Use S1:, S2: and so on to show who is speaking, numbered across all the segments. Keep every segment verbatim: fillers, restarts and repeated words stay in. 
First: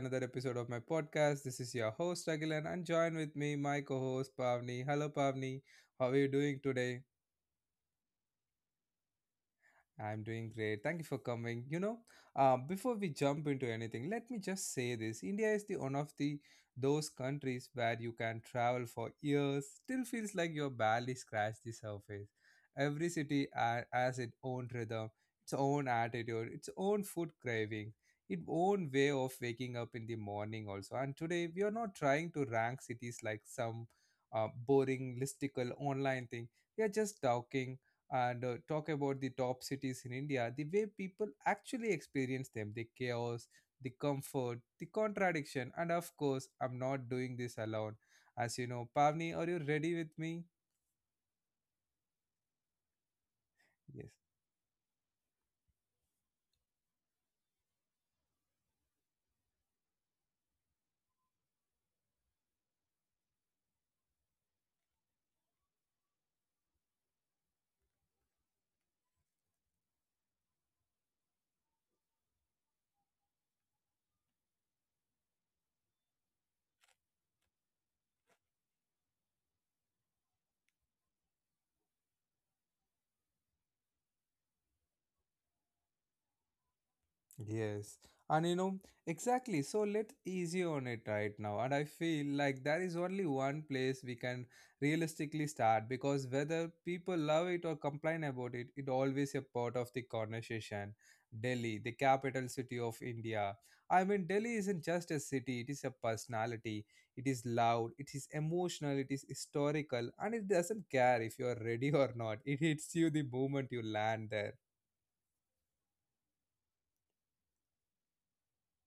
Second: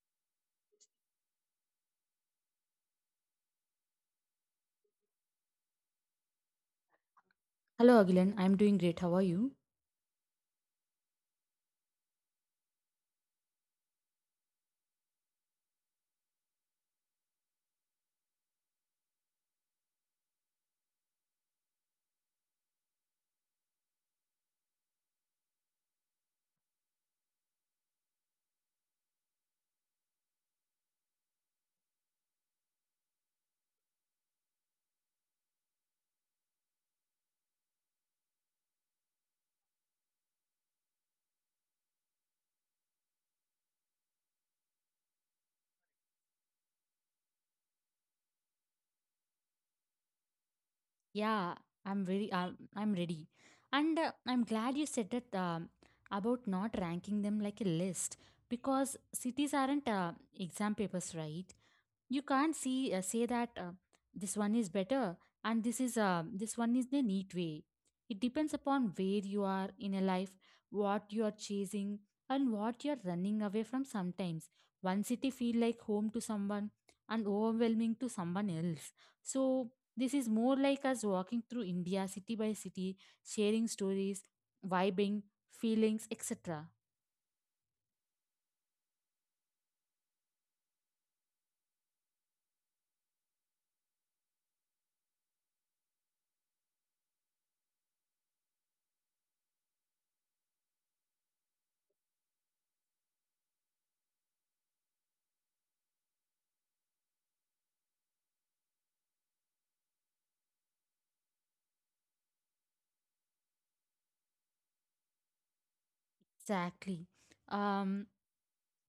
S1: another episode of my podcast. This is your host Agilan and join with me my co-host Pavni. Hello Pavni, how are you doing today?
S2: Hello, Agilan. I'm doing great. How are you?
S1: I'm doing great. Thank you for coming. You know, uh, before we jump into anything, let me just say this: India is the one of the those countries where you can travel for years, still feels like you're barely scratched the surface. Every city ha- has its own rhythm, its own attitude, its own food craving, its own way of waking up in the morning. Also, and today we are not trying to rank cities like some uh, boring listicle online thing. We are just talking and uh, talk about the top cities in India, the way people actually experience them, the chaos, the comfort, the contradiction, and of course, I'm not doing this alone. As you know, Pavni, are you ready with me?
S2: Yeah, I'm very um, I'm ready, and uh,
S1: Yes.
S2: I'm glad you said that um, about not ranking them like a list because cities aren't uh, exam papers, right? You can't see uh, say that uh, this one is better and this is uh, this one is the neat way. It depends upon where you are in a life, what you are chasing, and what you are running away from. Sometimes one city feel like home to someone and overwhelming to someone else. So this is more like us walking through India city by city, sharing stories, vibing, feelings, et cetera.
S1: Yes, and you know exactly. So let us easy on it right now, and I feel like there is only one place we can realistically start because whether people love it or complain about it, it always a part of the conversation. Delhi, the capital city of India. I mean, Delhi isn't just a city; it is a personality. It is loud, it is emotional, it is historical, and it doesn't care if you are ready or not. It hits you the moment you land there.
S2: Exactly. Um,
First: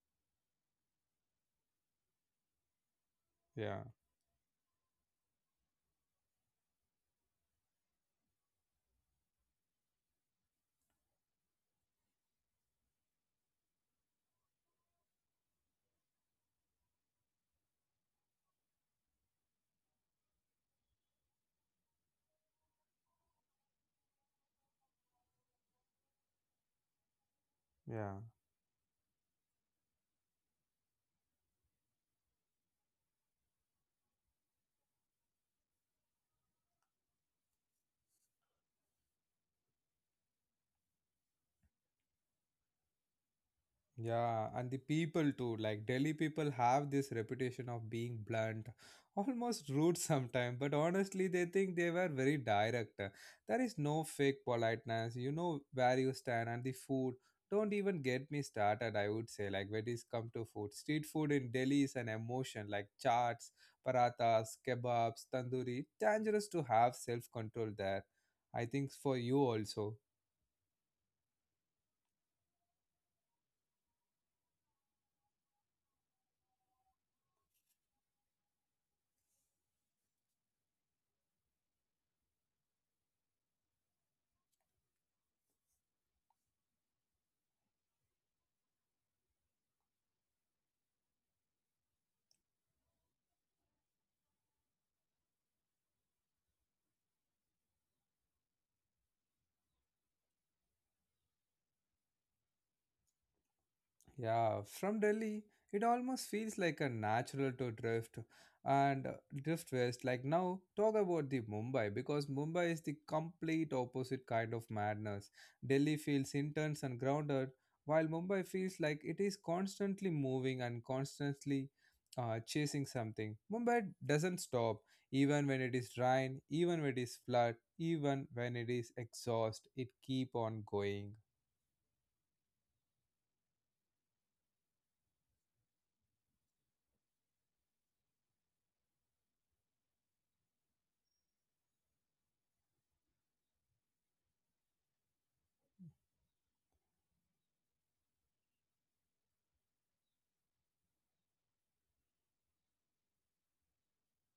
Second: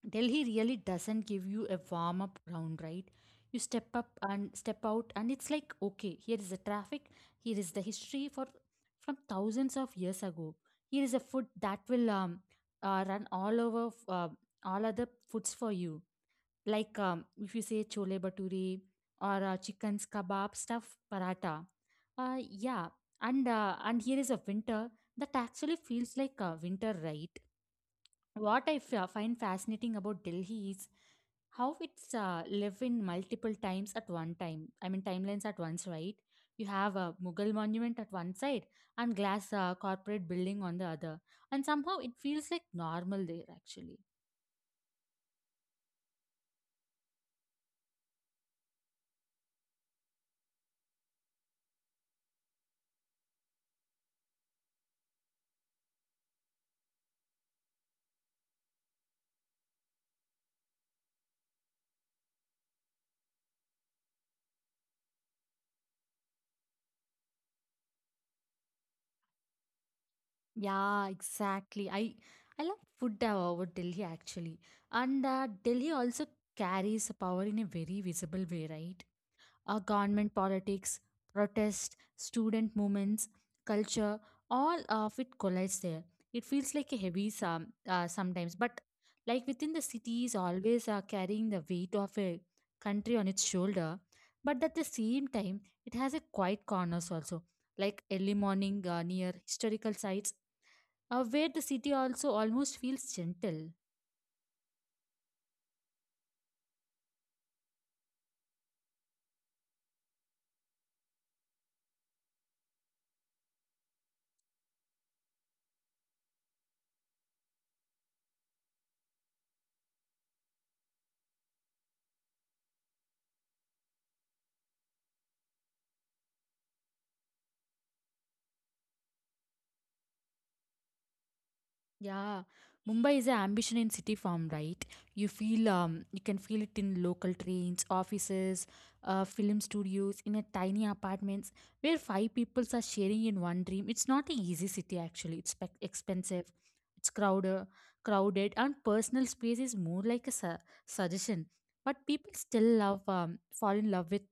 S2: Delhi really doesn't give you a warm up round, right? You step
S1: Yeah,
S2: up and step out, and it's like, okay, here is the traffic, here is the history for from thousands of years ago. Here is a food that will um, uh, run all over f- uh, all other foods for you. Like um, if you say chole bhature or uh, chicken's kebab stuffed paratha. Uh, yeah, and uh, and here is a winter that actually feels like a winter, right?
S1: yeah.
S2: What I f- find fascinating about Delhi is how it's uh, live in multiple times at one time. I mean timelines at once, right? You have a Mughal monument at one side and glass uh, corporate building on the other, and somehow it feels like normal there actually.
S1: Yeah, and the people too. Like Delhi people have this reputation of being blunt, almost rude sometimes, but honestly, they think they were very direct. There is no fake politeness. You know where you stand and the food. Don't even get me started, I would say. Like when it's come to food. Street food in Delhi is an emotion, like chaats, parathas, kebabs, tandoori. Dangerous to have self-control there. I think for you also.
S2: Yeah, exactly. I I love food uh, over Delhi actually, and uh, Delhi also carries power in a very visible way, right? Our government politics, protest, student movements, culture, all of it collides there. It feels like a heavy some uh, sometimes, but like within the city is always uh, carrying the weight of a country on its shoulder. But at the same time, it has a quiet corners also, like early morning uh, near historical sites uh, where the city also almost feels gentle.
S1: Yeah, from Delhi, it almost feels like a natural to drift and uh, drift west. Like now, talk about the Mumbai because Mumbai is the complete opposite kind of madness. Delhi feels intense and grounded, while Mumbai feels like it is constantly moving and constantly uh, chasing something. Mumbai doesn't stop, even when it is rain, even when it is flood, even when it is exhaust. It keep on going.
S2: Yeah, Mumbai is an ambition in city form, right? You feel um, you can feel it in local trains, offices, uh, film studios, in a tiny apartments where five people are sharing in one dream. It's not an easy city actually. It's spec expensive, it's crowded, crowded, and personal space is more like a su- suggestion. But people still love um, fall in love with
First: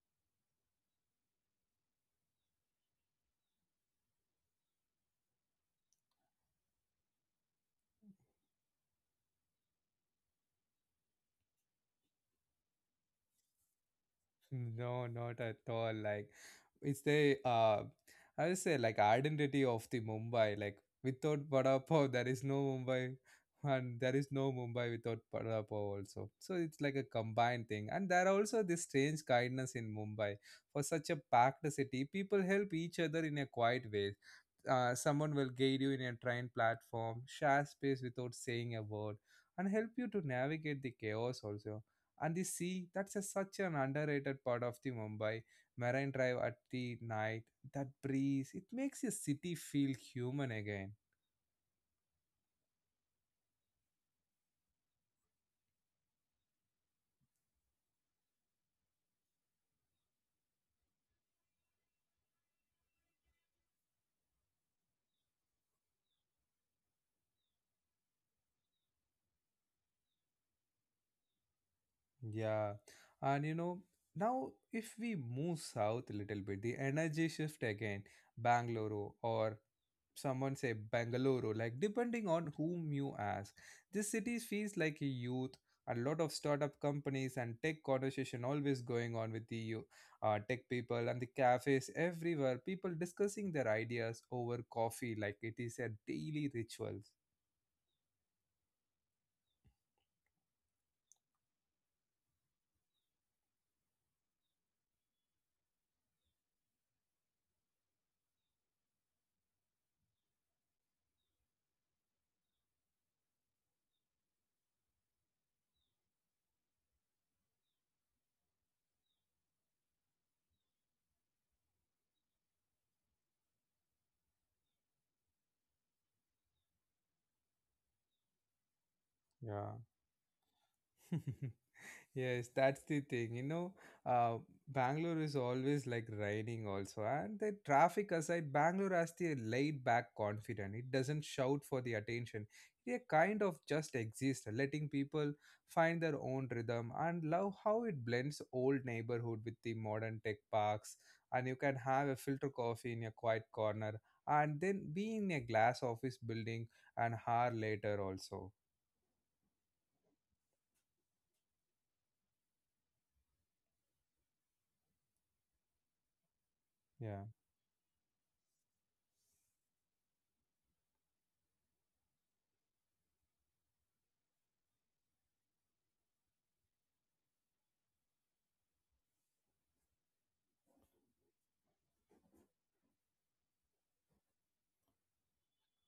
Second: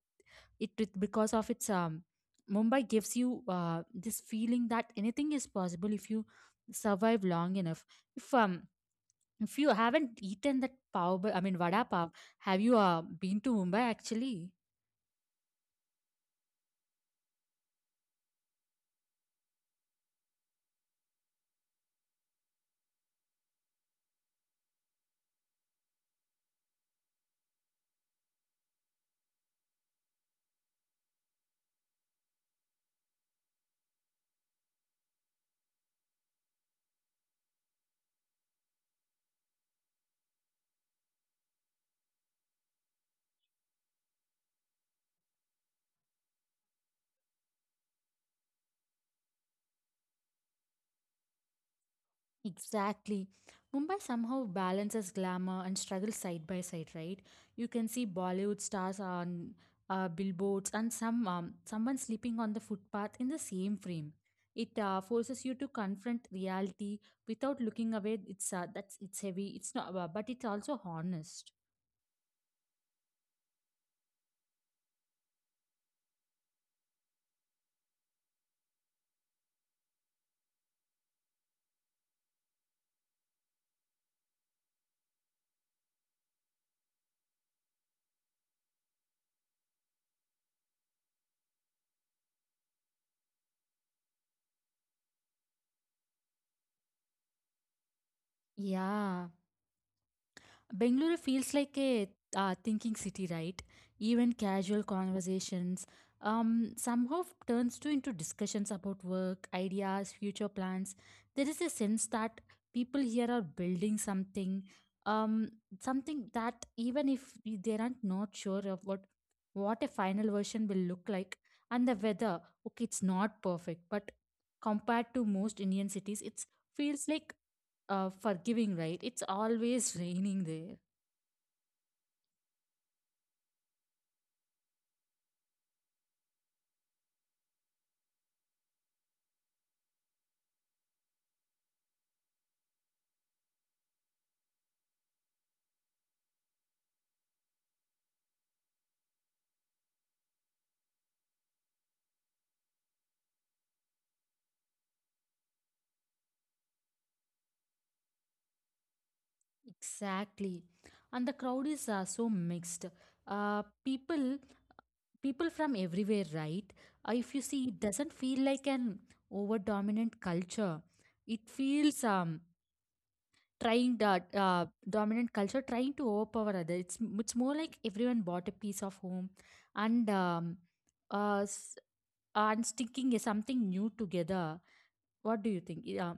S2: it it- because of its um Mumbai gives you uh, this feeling that anything is possible if you survive long enough. If um if you haven't eaten that pav, bha- I mean vada pav, have you uh, been to Mumbai actually?
S1: No, not at all. Like it's the uh I would say like identity of the Mumbai. Like without vada pav, there is no Mumbai, and there is no Mumbai without vada pav also. So it's like a combined thing. And there are also this strange kindness in Mumbai. For such a packed city, people help each other in a quiet way. Uh, someone will guide you in a train platform, share space without saying a word, and help you to navigate the chaos also. And the sea, that's a, such an underrated part of the Mumbai Marine Drive at the night. That breeze, it makes your city feel human again.
S2: Exactly. Mumbai somehow balances glamour and struggle side by side, right? You can see Bollywood stars on uh, billboards and some um, someone sleeping on the footpath in the same frame. It uh, forces you to confront reality without looking away. It's uh, that's it's heavy. It's not, uh, but it's also honest.
S1: Yeah, and you know now if we move south a little bit, the energy shift again, Bangalore or someone say Bangalore, like depending on whom you ask. This city feels like a youth, a lot of startup companies and tech conversation always going on with the you- uh, tech people and the cafes everywhere. People discussing their ideas over coffee like it is a daily rituals.
S2: Yeah. Bangalore feels like a uh, thinking city, right? Even casual conversations um, somehow turns to into discussions about work, ideas, future plans. There is a sense that people here are building something, um, something that even if we- they aren't not sure of what what a final version will look like, and the weather, okay, it's not perfect, but compared to most Indian cities, it feels like uh, forgiving, right? It's
S1: Yeah.
S2: always raining there.
S1: Yes, that's the thing. You know, uh, Bangalore is always like raining also, and the traffic aside, Bangalore has the laid back confident. It doesn't shout for the attention. They kind of just exist, letting people find their own rhythm and love how it blends old neighborhood with the modern tech parks. And you can have a filter coffee in a quiet corner, and then be in a glass office building an hour later also.
S2: Exactly, and the crowd is uh, so mixed. Uh, people, people from everywhere, right? Uh, if
S1: Yeah.
S2: you see, it doesn't feel like an over dominant culture. It feels um trying that uh, dominant culture trying to overpower other. It's it's more like everyone bought a piece of home, and um, uh, s- and sticking something new together. What do you think? Yeah,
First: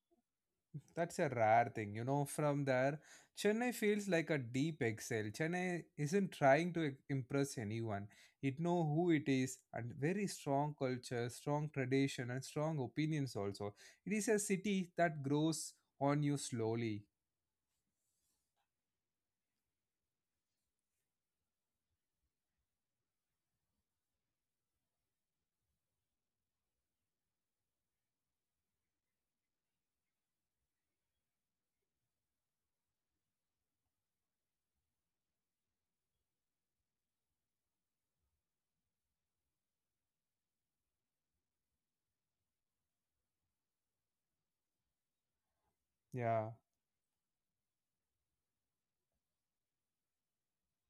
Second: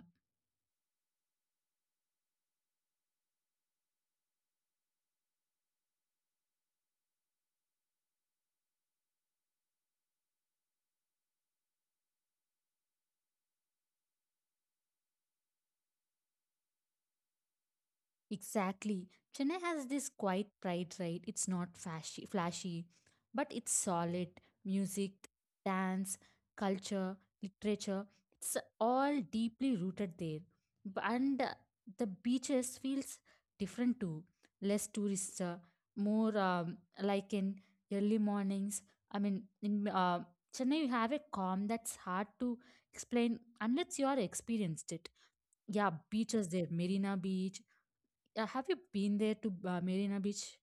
S1: That's a rare thing. You know, from there, Chennai feels like a deep exhale. Chennai isn't trying to impress anyone. It know who it is and very strong culture, strong tradition and strong opinions also. It is a city that grows on you slowly.
S2: Exactly. Chennai has this quiet pride, right? It's not flashy, flashy, but it's solid. Music, dance, culture, literature, it's all deeply rooted there. B- And uh, the beaches feels different too. Less tourist, uh, more um, like in early mornings. I mean, in uh, Chennai, you have a calm that's hard to explain unless you are experienced it. Yeah,
S1: Yeah.
S2: beaches there, Marina Beach yeah, have you been there to uh, Marina Beach?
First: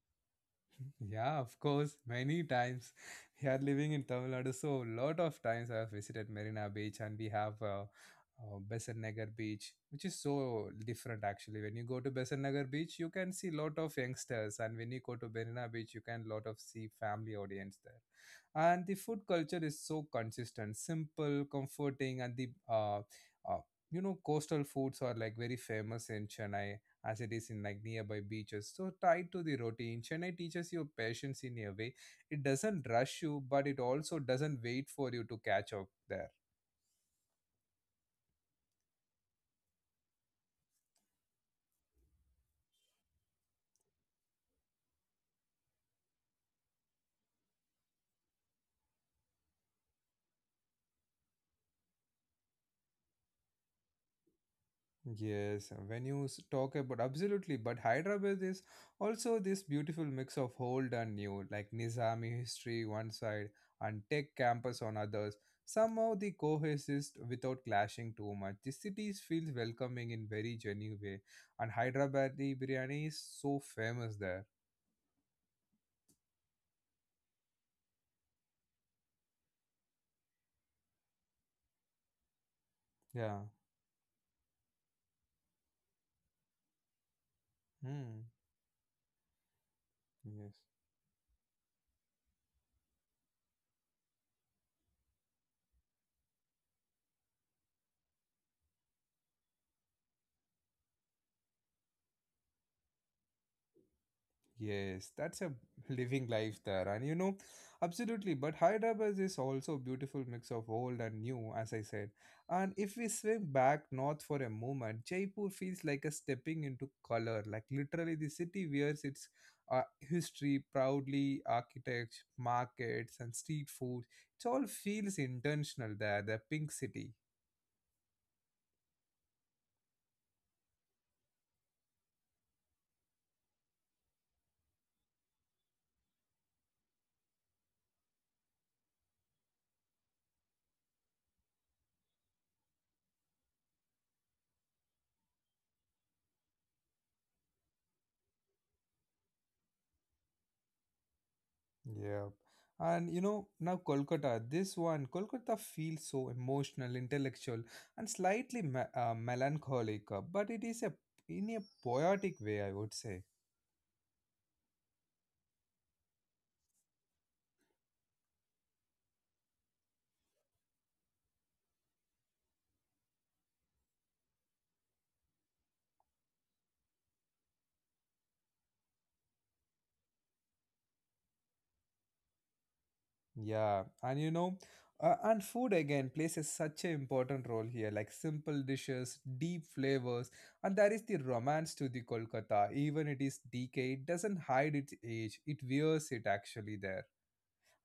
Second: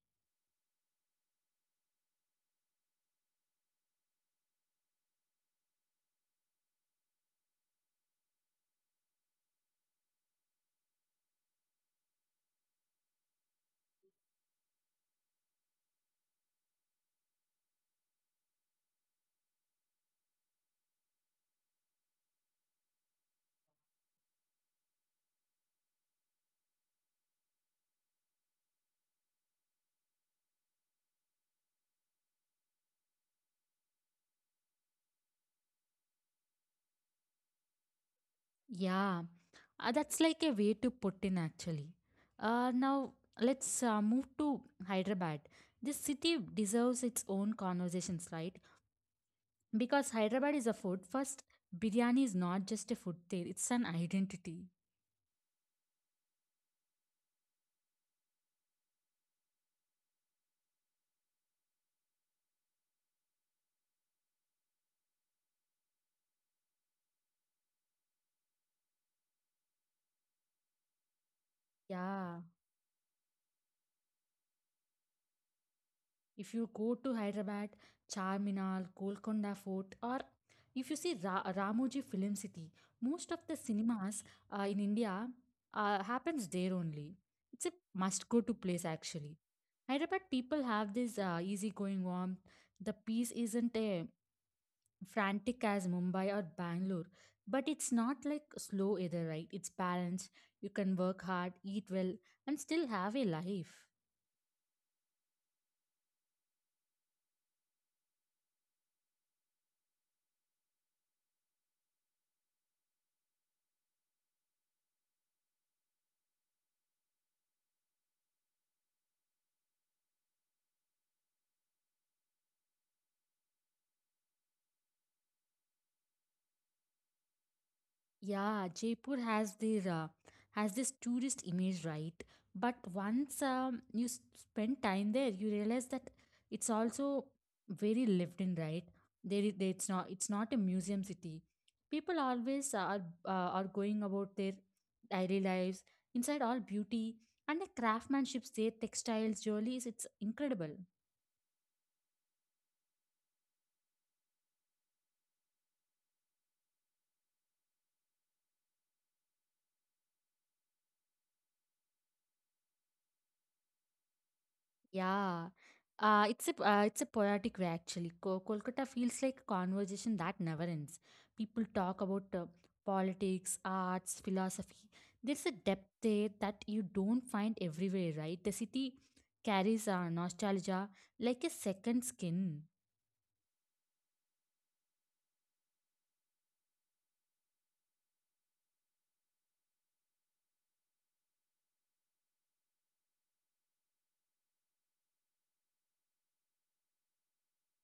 S1: Yeah, of course, many times. Here living in Tamil Nadu, so lot of times I have visited Marina Beach and we have uh, uh, Besant Nagar Beach, which is so different actually. When you go to Besant Nagar Beach, you can see lot of youngsters, and when you go to Marina Beach, you can lot of see family audience there. And the food culture is so consistent, simple, comforting, and the uh, uh, you know coastal foods are like very famous in Chennai as it is in like nearby beaches. So tied to the routine, Chennai teaches you patience in a way. It doesn't rush you, but it also doesn't wait for you to catch up there.
S2: Yeah, uh, that's like a way to put in actually. Uh, now let's uh, move to Hyderabad. This city deserves its own conversations, right? Because Hyderabad is a food first. Biryani is not just a food there; it's an identity.
S1: Yes, when you s- talk about absolutely, but Hyderabad is also this beautiful mix of old and new, like Nizami history one side and tech campus on others. Somehow they coexist without clashing too much. The city feels welcoming in very genuine way, and
S2: Yeah.
S1: Hyderabadi biryani is so famous there.
S2: If you go to Hyderabad, Charminar, Golconda Fort, or if you see Ra- Ramoji Film City, most
S1: Yeah.
S2: of the cinemas uh, in India uh, happens there only. It's a
S1: Hmm.
S2: must-go to place actually. Hyderabad
S1: Yes.
S2: people have this uh, easygoing warmth. The peace isn't a frantic as Mumbai or Bangalore, but it's not like slow either, right? It's balanced. You can work hard, eat well, and still have a life.
S1: Yes, that's a living life there. And you know, absolutely. But Hyderabad is also a beautiful mix of old and new, as I said. And if we swim back north for a moment, Jaipur feels like a stepping into color. Like literally, the city wears its uh, history proudly, architects, markets, and street food. It all feels intentional there, the pink city.
S2: Yeah, Jaipur has this uh, has this tourist image, right? But once um, you s- spend time there, you realize that it's also very lived in, right? There, i- there it's not it's not a museum city. People always are uh, are going about their daily lives inside all beauty and the craftsmanships, their textiles, jewelries. It's incredible.
S1: Yeah. And you know, now Kolkata, this one, Kolkata feels so emotional, intellectual, and slightly me- uh, melancholic, uh, but it is a in a poetic way, I would say.
S2: Yeah. Uh, it's a uh, it's a poetic way actually. Co- Kolkata feels like a conversation that never ends. People talk about uh, politics, arts, philosophy. There's a depth there that you don't find everywhere, right? The city carries uh, nostalgia like a second skin.
S1: Yeah. And you know, uh, and food again plays a, such an important role here, like simple dishes, deep flavors, and there is the romance to the Kolkata. Even it is decay, it doesn't hide its age, it wears it actually there.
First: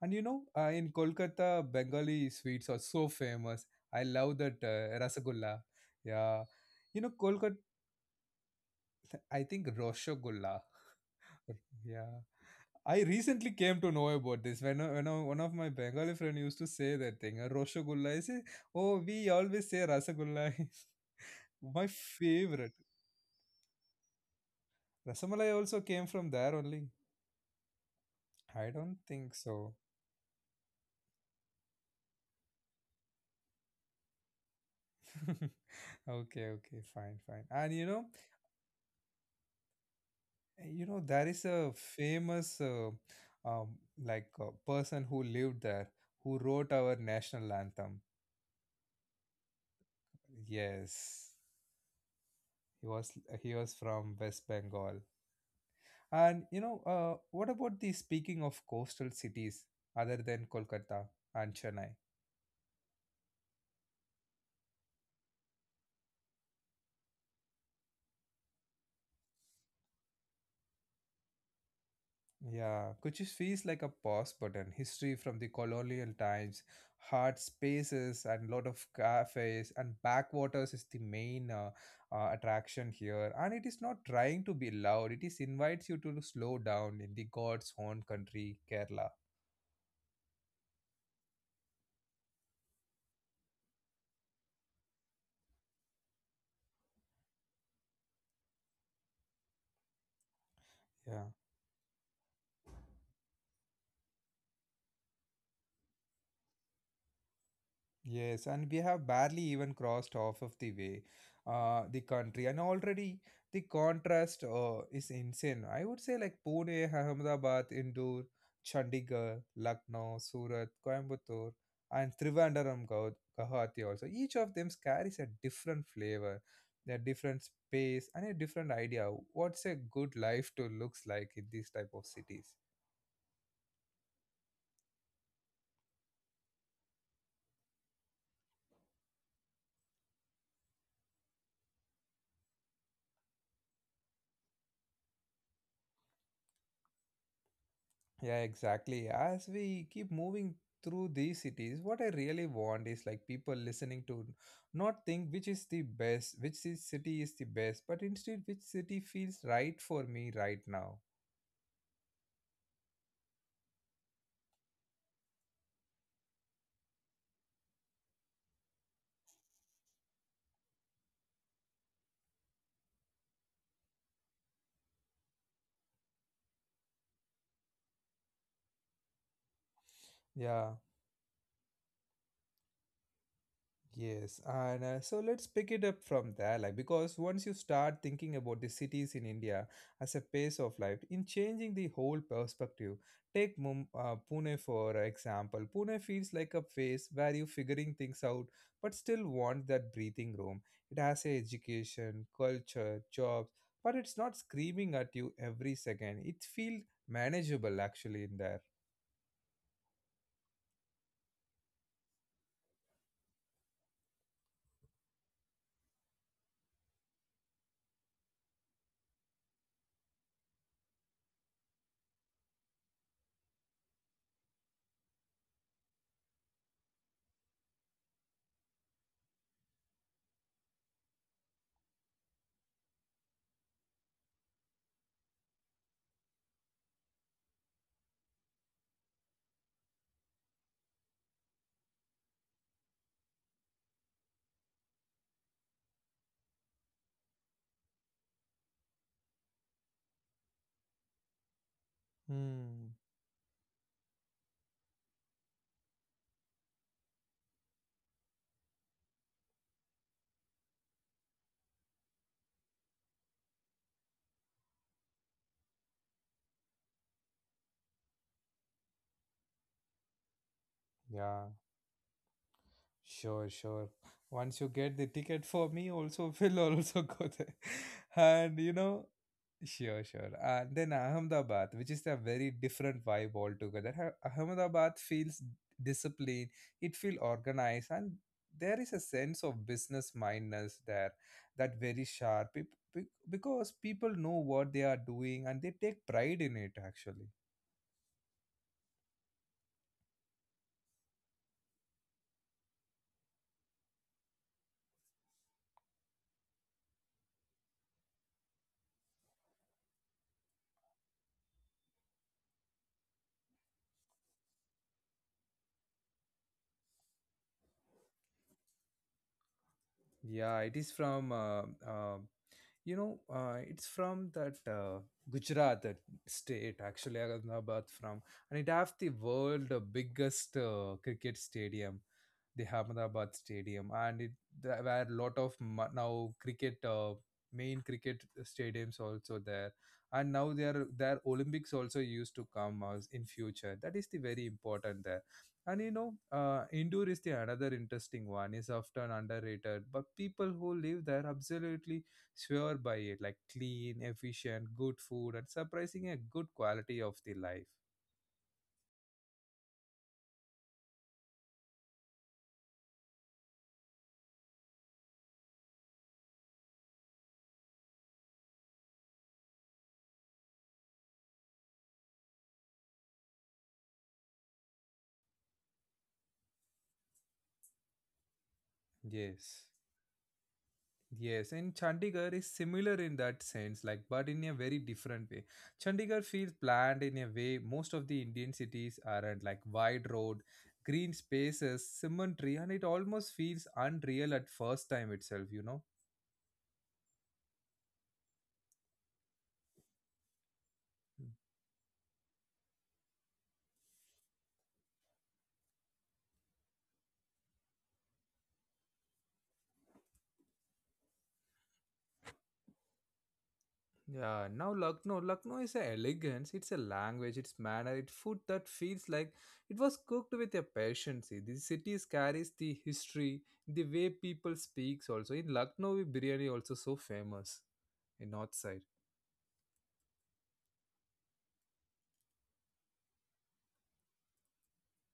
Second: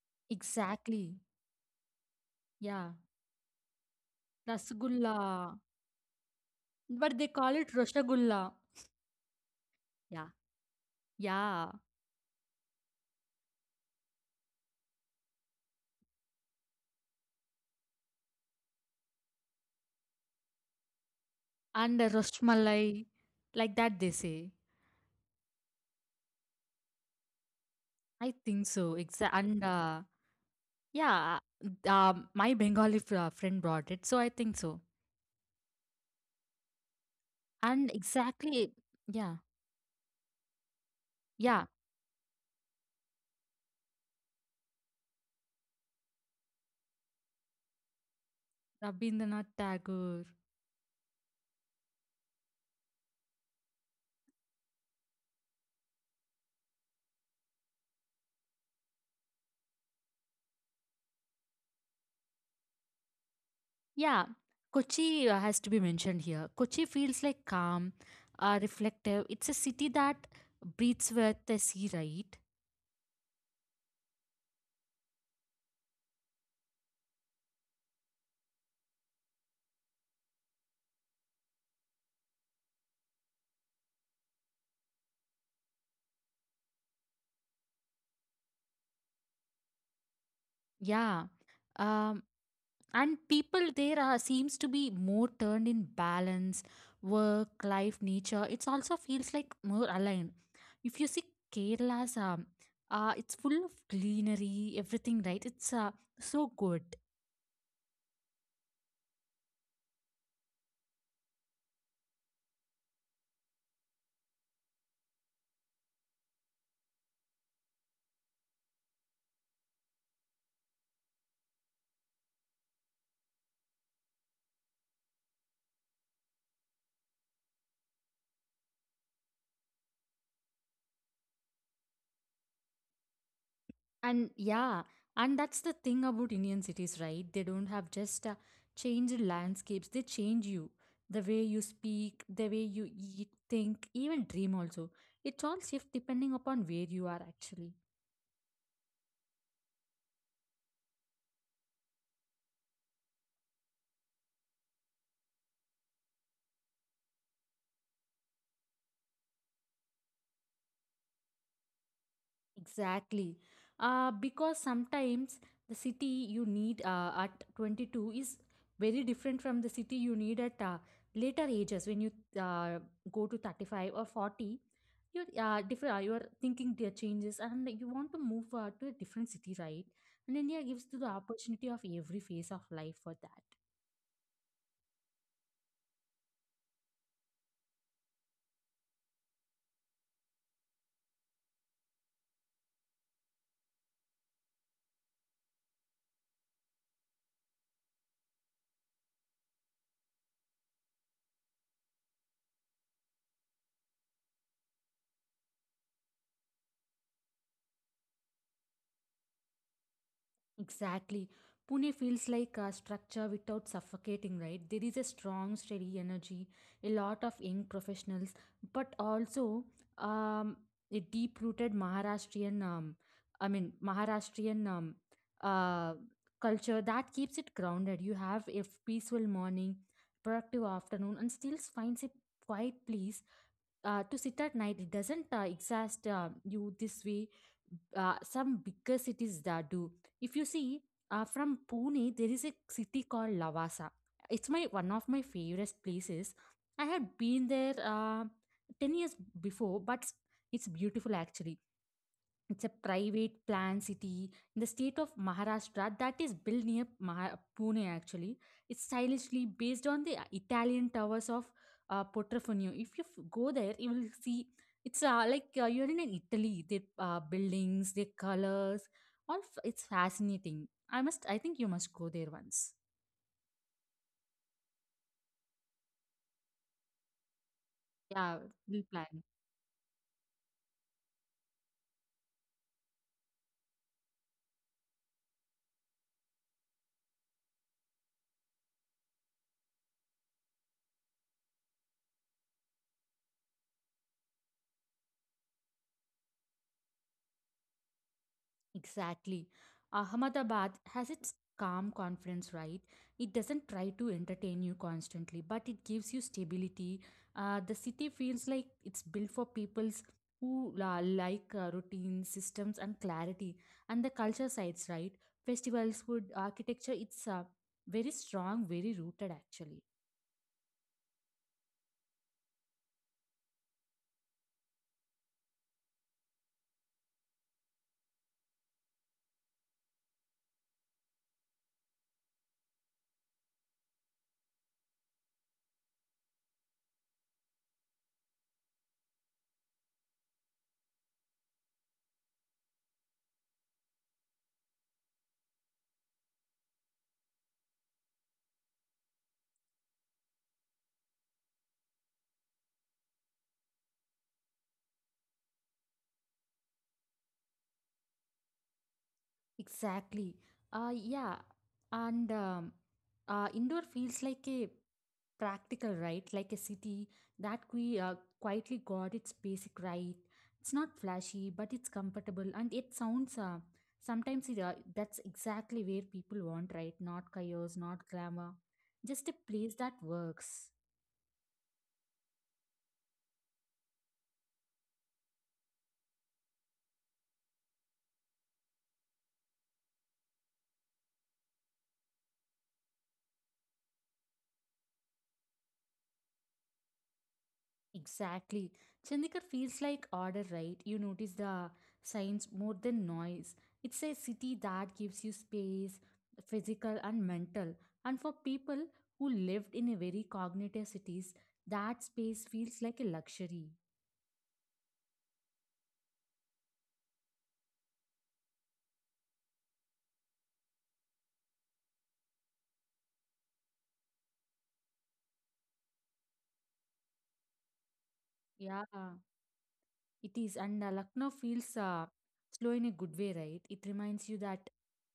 S1: And you know, uh, in
S2: Exactly.
S1: Kolkata, Bengali sweets are
S2: Yeah.
S1: so famous. I love that uh,
S2: Rasgulla.
S1: rasagulla. Yeah. You know,
S2: But they call
S1: Kolkata,
S2: it Roshagulla.
S1: I think
S2: Yeah.
S1: roshogulla.
S2: Yeah.
S1: Yeah. I recently came to know about this when, uh, when uh, one of my Bengali friend used to say that thing, uh, Roshogulla. I say, oh, we always say Rasagulla. My
S2: And uh,
S1: favorite.
S2: Rosmalai. Like that they say.
S1: Rasamalai also came from there only.
S2: I think
S1: I
S2: so.
S1: don't
S2: Exactly.
S1: think
S2: And
S1: so.
S2: uh, Yeah, uh, um, my Bengali fr- uh, friend brought it, so I think so.
S1: Okay, okay, fine, fine.
S2: And
S1: And you know,
S2: exactly, yeah,
S1: You know,
S2: yeah,
S1: there is a famous uh, um, like uh, person who lived there who wrote our national anthem.
S2: Rabindranath Tagore.
S1: Yes, he was he was from West Bengal. And you know, uh, what about the speaking of coastal cities other than Kolkata and Chennai?
S2: Yeah, Kochi uh, has to be mentioned here. Kochi feels like calm, uh, reflective. It's a city that breathes with the sea, right?
S1: Yeah, Kuchis feels like a pause button. History from the colonial times, hard spaces, and lot of cafes and backwaters is the main uh, uh, attraction here. And it is not trying to be loud. It is invites you to slow down in the God's own country, Kerala.
S2: Yeah. Um, and people there are seems to be more turned in balance work life nature, it also feels like more aligned if you see
S1: Yeah.
S2: kerala's um uh, it's full of greenery everything right it's uh, so good
S1: Yes, and we have barely even crossed half of the way, uh, the country, and already the contrast uh, is insane. I would say like Pune, Ahmedabad, Indore, Chandigarh, Lucknow, Surat, Coimbatore, and Trivandrum, Gau- Guwahati also. Each of them carries a different flavor, a different space, and a different idea. What's a good life to looks like in these type of cities?
S2: and yeah, and that's the thing about Indian cities, right? They don't have just uh, changed landscapes, they change you the way you speak, the way you eat, think, even dream also, it's all shift depending upon where you are actually.
S1: Yeah, exactly. As we keep moving through these cities, what I really want is like people listening to not think which is the best, which ci- city is the best, but instead which city feels right for me right now.
S2: Exactly. Uh, because sometimes the city you need uh, at twenty-two is very different from the city you need at uh, later ages when you uh, go to thirty-five or forty. You uh, different. Uh, your thinking there changes, and you want to move uh, to a different city, right? And India
S1: Yeah.
S2: gives you the opportunity of every phase of life for that.
S1: Yes, and uh, so let's pick it up from there, like because once you start thinking about the cities in India as a pace of life, in changing the whole perspective, take Mum uh, Pune for example. Pune feels like a phase where you're figuring things out, but still want that breathing room. It has a education, culture, jobs, but it's not screaming at you every second. It feels manageable actually in there.
S2: Exactly. Pune feels like a structure without suffocating, right? There is a strong, steady energy, a lot of young professionals, but also um, a deep-rooted Maharashtrian, um, I mean, Maharashtrian um, uh, culture that keeps it grounded. You have a peaceful morning, productive afternoon, and still finds a quiet place uh, to sit at night. It doesn't uh, exhaust uh, you this way uh, some bigger cities that do if you see. Uh, from Pune there is a city called Lavasa. It's my one of my favorite places. I had been there uh, ten years before, but it's beautiful actually. It's a
S1: Hmm.
S2: private planned city in the state of Maharashtra that is built near Maha- Pune actually. It's stylishly based on the uh, Italian towers of uh, Portofino. If you f- go there, you will see it's uh, like uh, you're in an Italy. The uh, buildings, their colors, all f- it's fascinating. I must. I
S1: Yeah.
S2: think you must go there once.
S1: Sure, sure. Once you get the ticket for me, also will also go there.
S2: Yeah,
S1: And you
S2: we'll
S1: know,
S2: plan.
S1: sure, sure. And then Ahmedabad, which is a very different vibe altogether. Ah- Ahmedabad feels disciplined, it feels organized, and there is a sense of business mindness there that very sharp be- be- because people know what they are doing and they take pride in it actually.
S2: Exactly. Uh, Ahmedabad has its calm confidence, right? It doesn't try to entertain you constantly, but it gives you stability. Uh, the city feels like it's built for peoples who la like uh, routine systems and clarity. And the culture sides, right? Festivals, food, architecture, it's uh, very strong, very rooted actually.
S1: Yeah, it is from uh, uh, You know, uh, it's from that uh, Gujarat that state, actually, Ahmedabad from, and it have the world biggest uh, cricket stadium the Ahmedabad stadium, and it there were a lot of ma- now cricket uh, main cricket stadiums also there, and now there their Olympics also used to come as in future. That is the very important there, and you know, uh, indoor is the another interesting one. Is often underrated, but people who live there absolutely swear by it, like clean, efficient, good food, and surprising a good quality of the life.
S2: Exactly. Uh, yeah. And um, uh, indoor feels like a practical right, like a city that we uh, quietly got its basic right. It's not flashy, but it's comfortable, and it sounds. Uh, sometimes it, uh, that's exactly where people want, right? Not chaos, not glamour, just a
S1: Yes.
S2: place that works.
S1: Yes, and Chandigarh is similar in that sense, like, but in a very different way. Chandigarh feels planned in a way most of the Indian cities aren't, like wide road, green spaces, cemetery, and it almost feels unreal at first time itself, you know.
S2: Exactly. Chandigarh feels like order, right? You notice the signs more than noise. It's a city that gives you space, physical and mental. And for people who lived in a very cognitive cities, that space feels like a luxury.
S1: Yeah, now Lucknow. Lucknow is a elegance, it's a language, it's manner, it's food that feels like it was cooked with a passion. See, the city carries the history, the way people speaks also. In Lucknow, biryani also so famous in north side.
S2: Yeah. It is, and uh, Lucknow feels uh, slow in a good way, right? It reminds you that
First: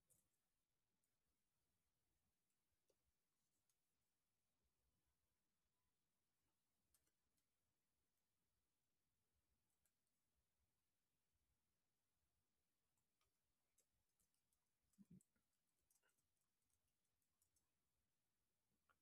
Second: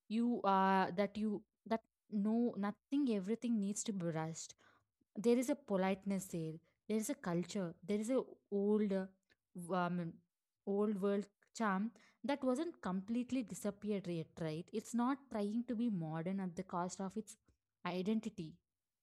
S2: you uh, that you that no nothing everything needs to be rushed. There is a politeness there. There is a culture. There is a old uh, w- um, old world charm that wasn't completely disappeared yet, right? It's not trying to be modern at the cost of its identity.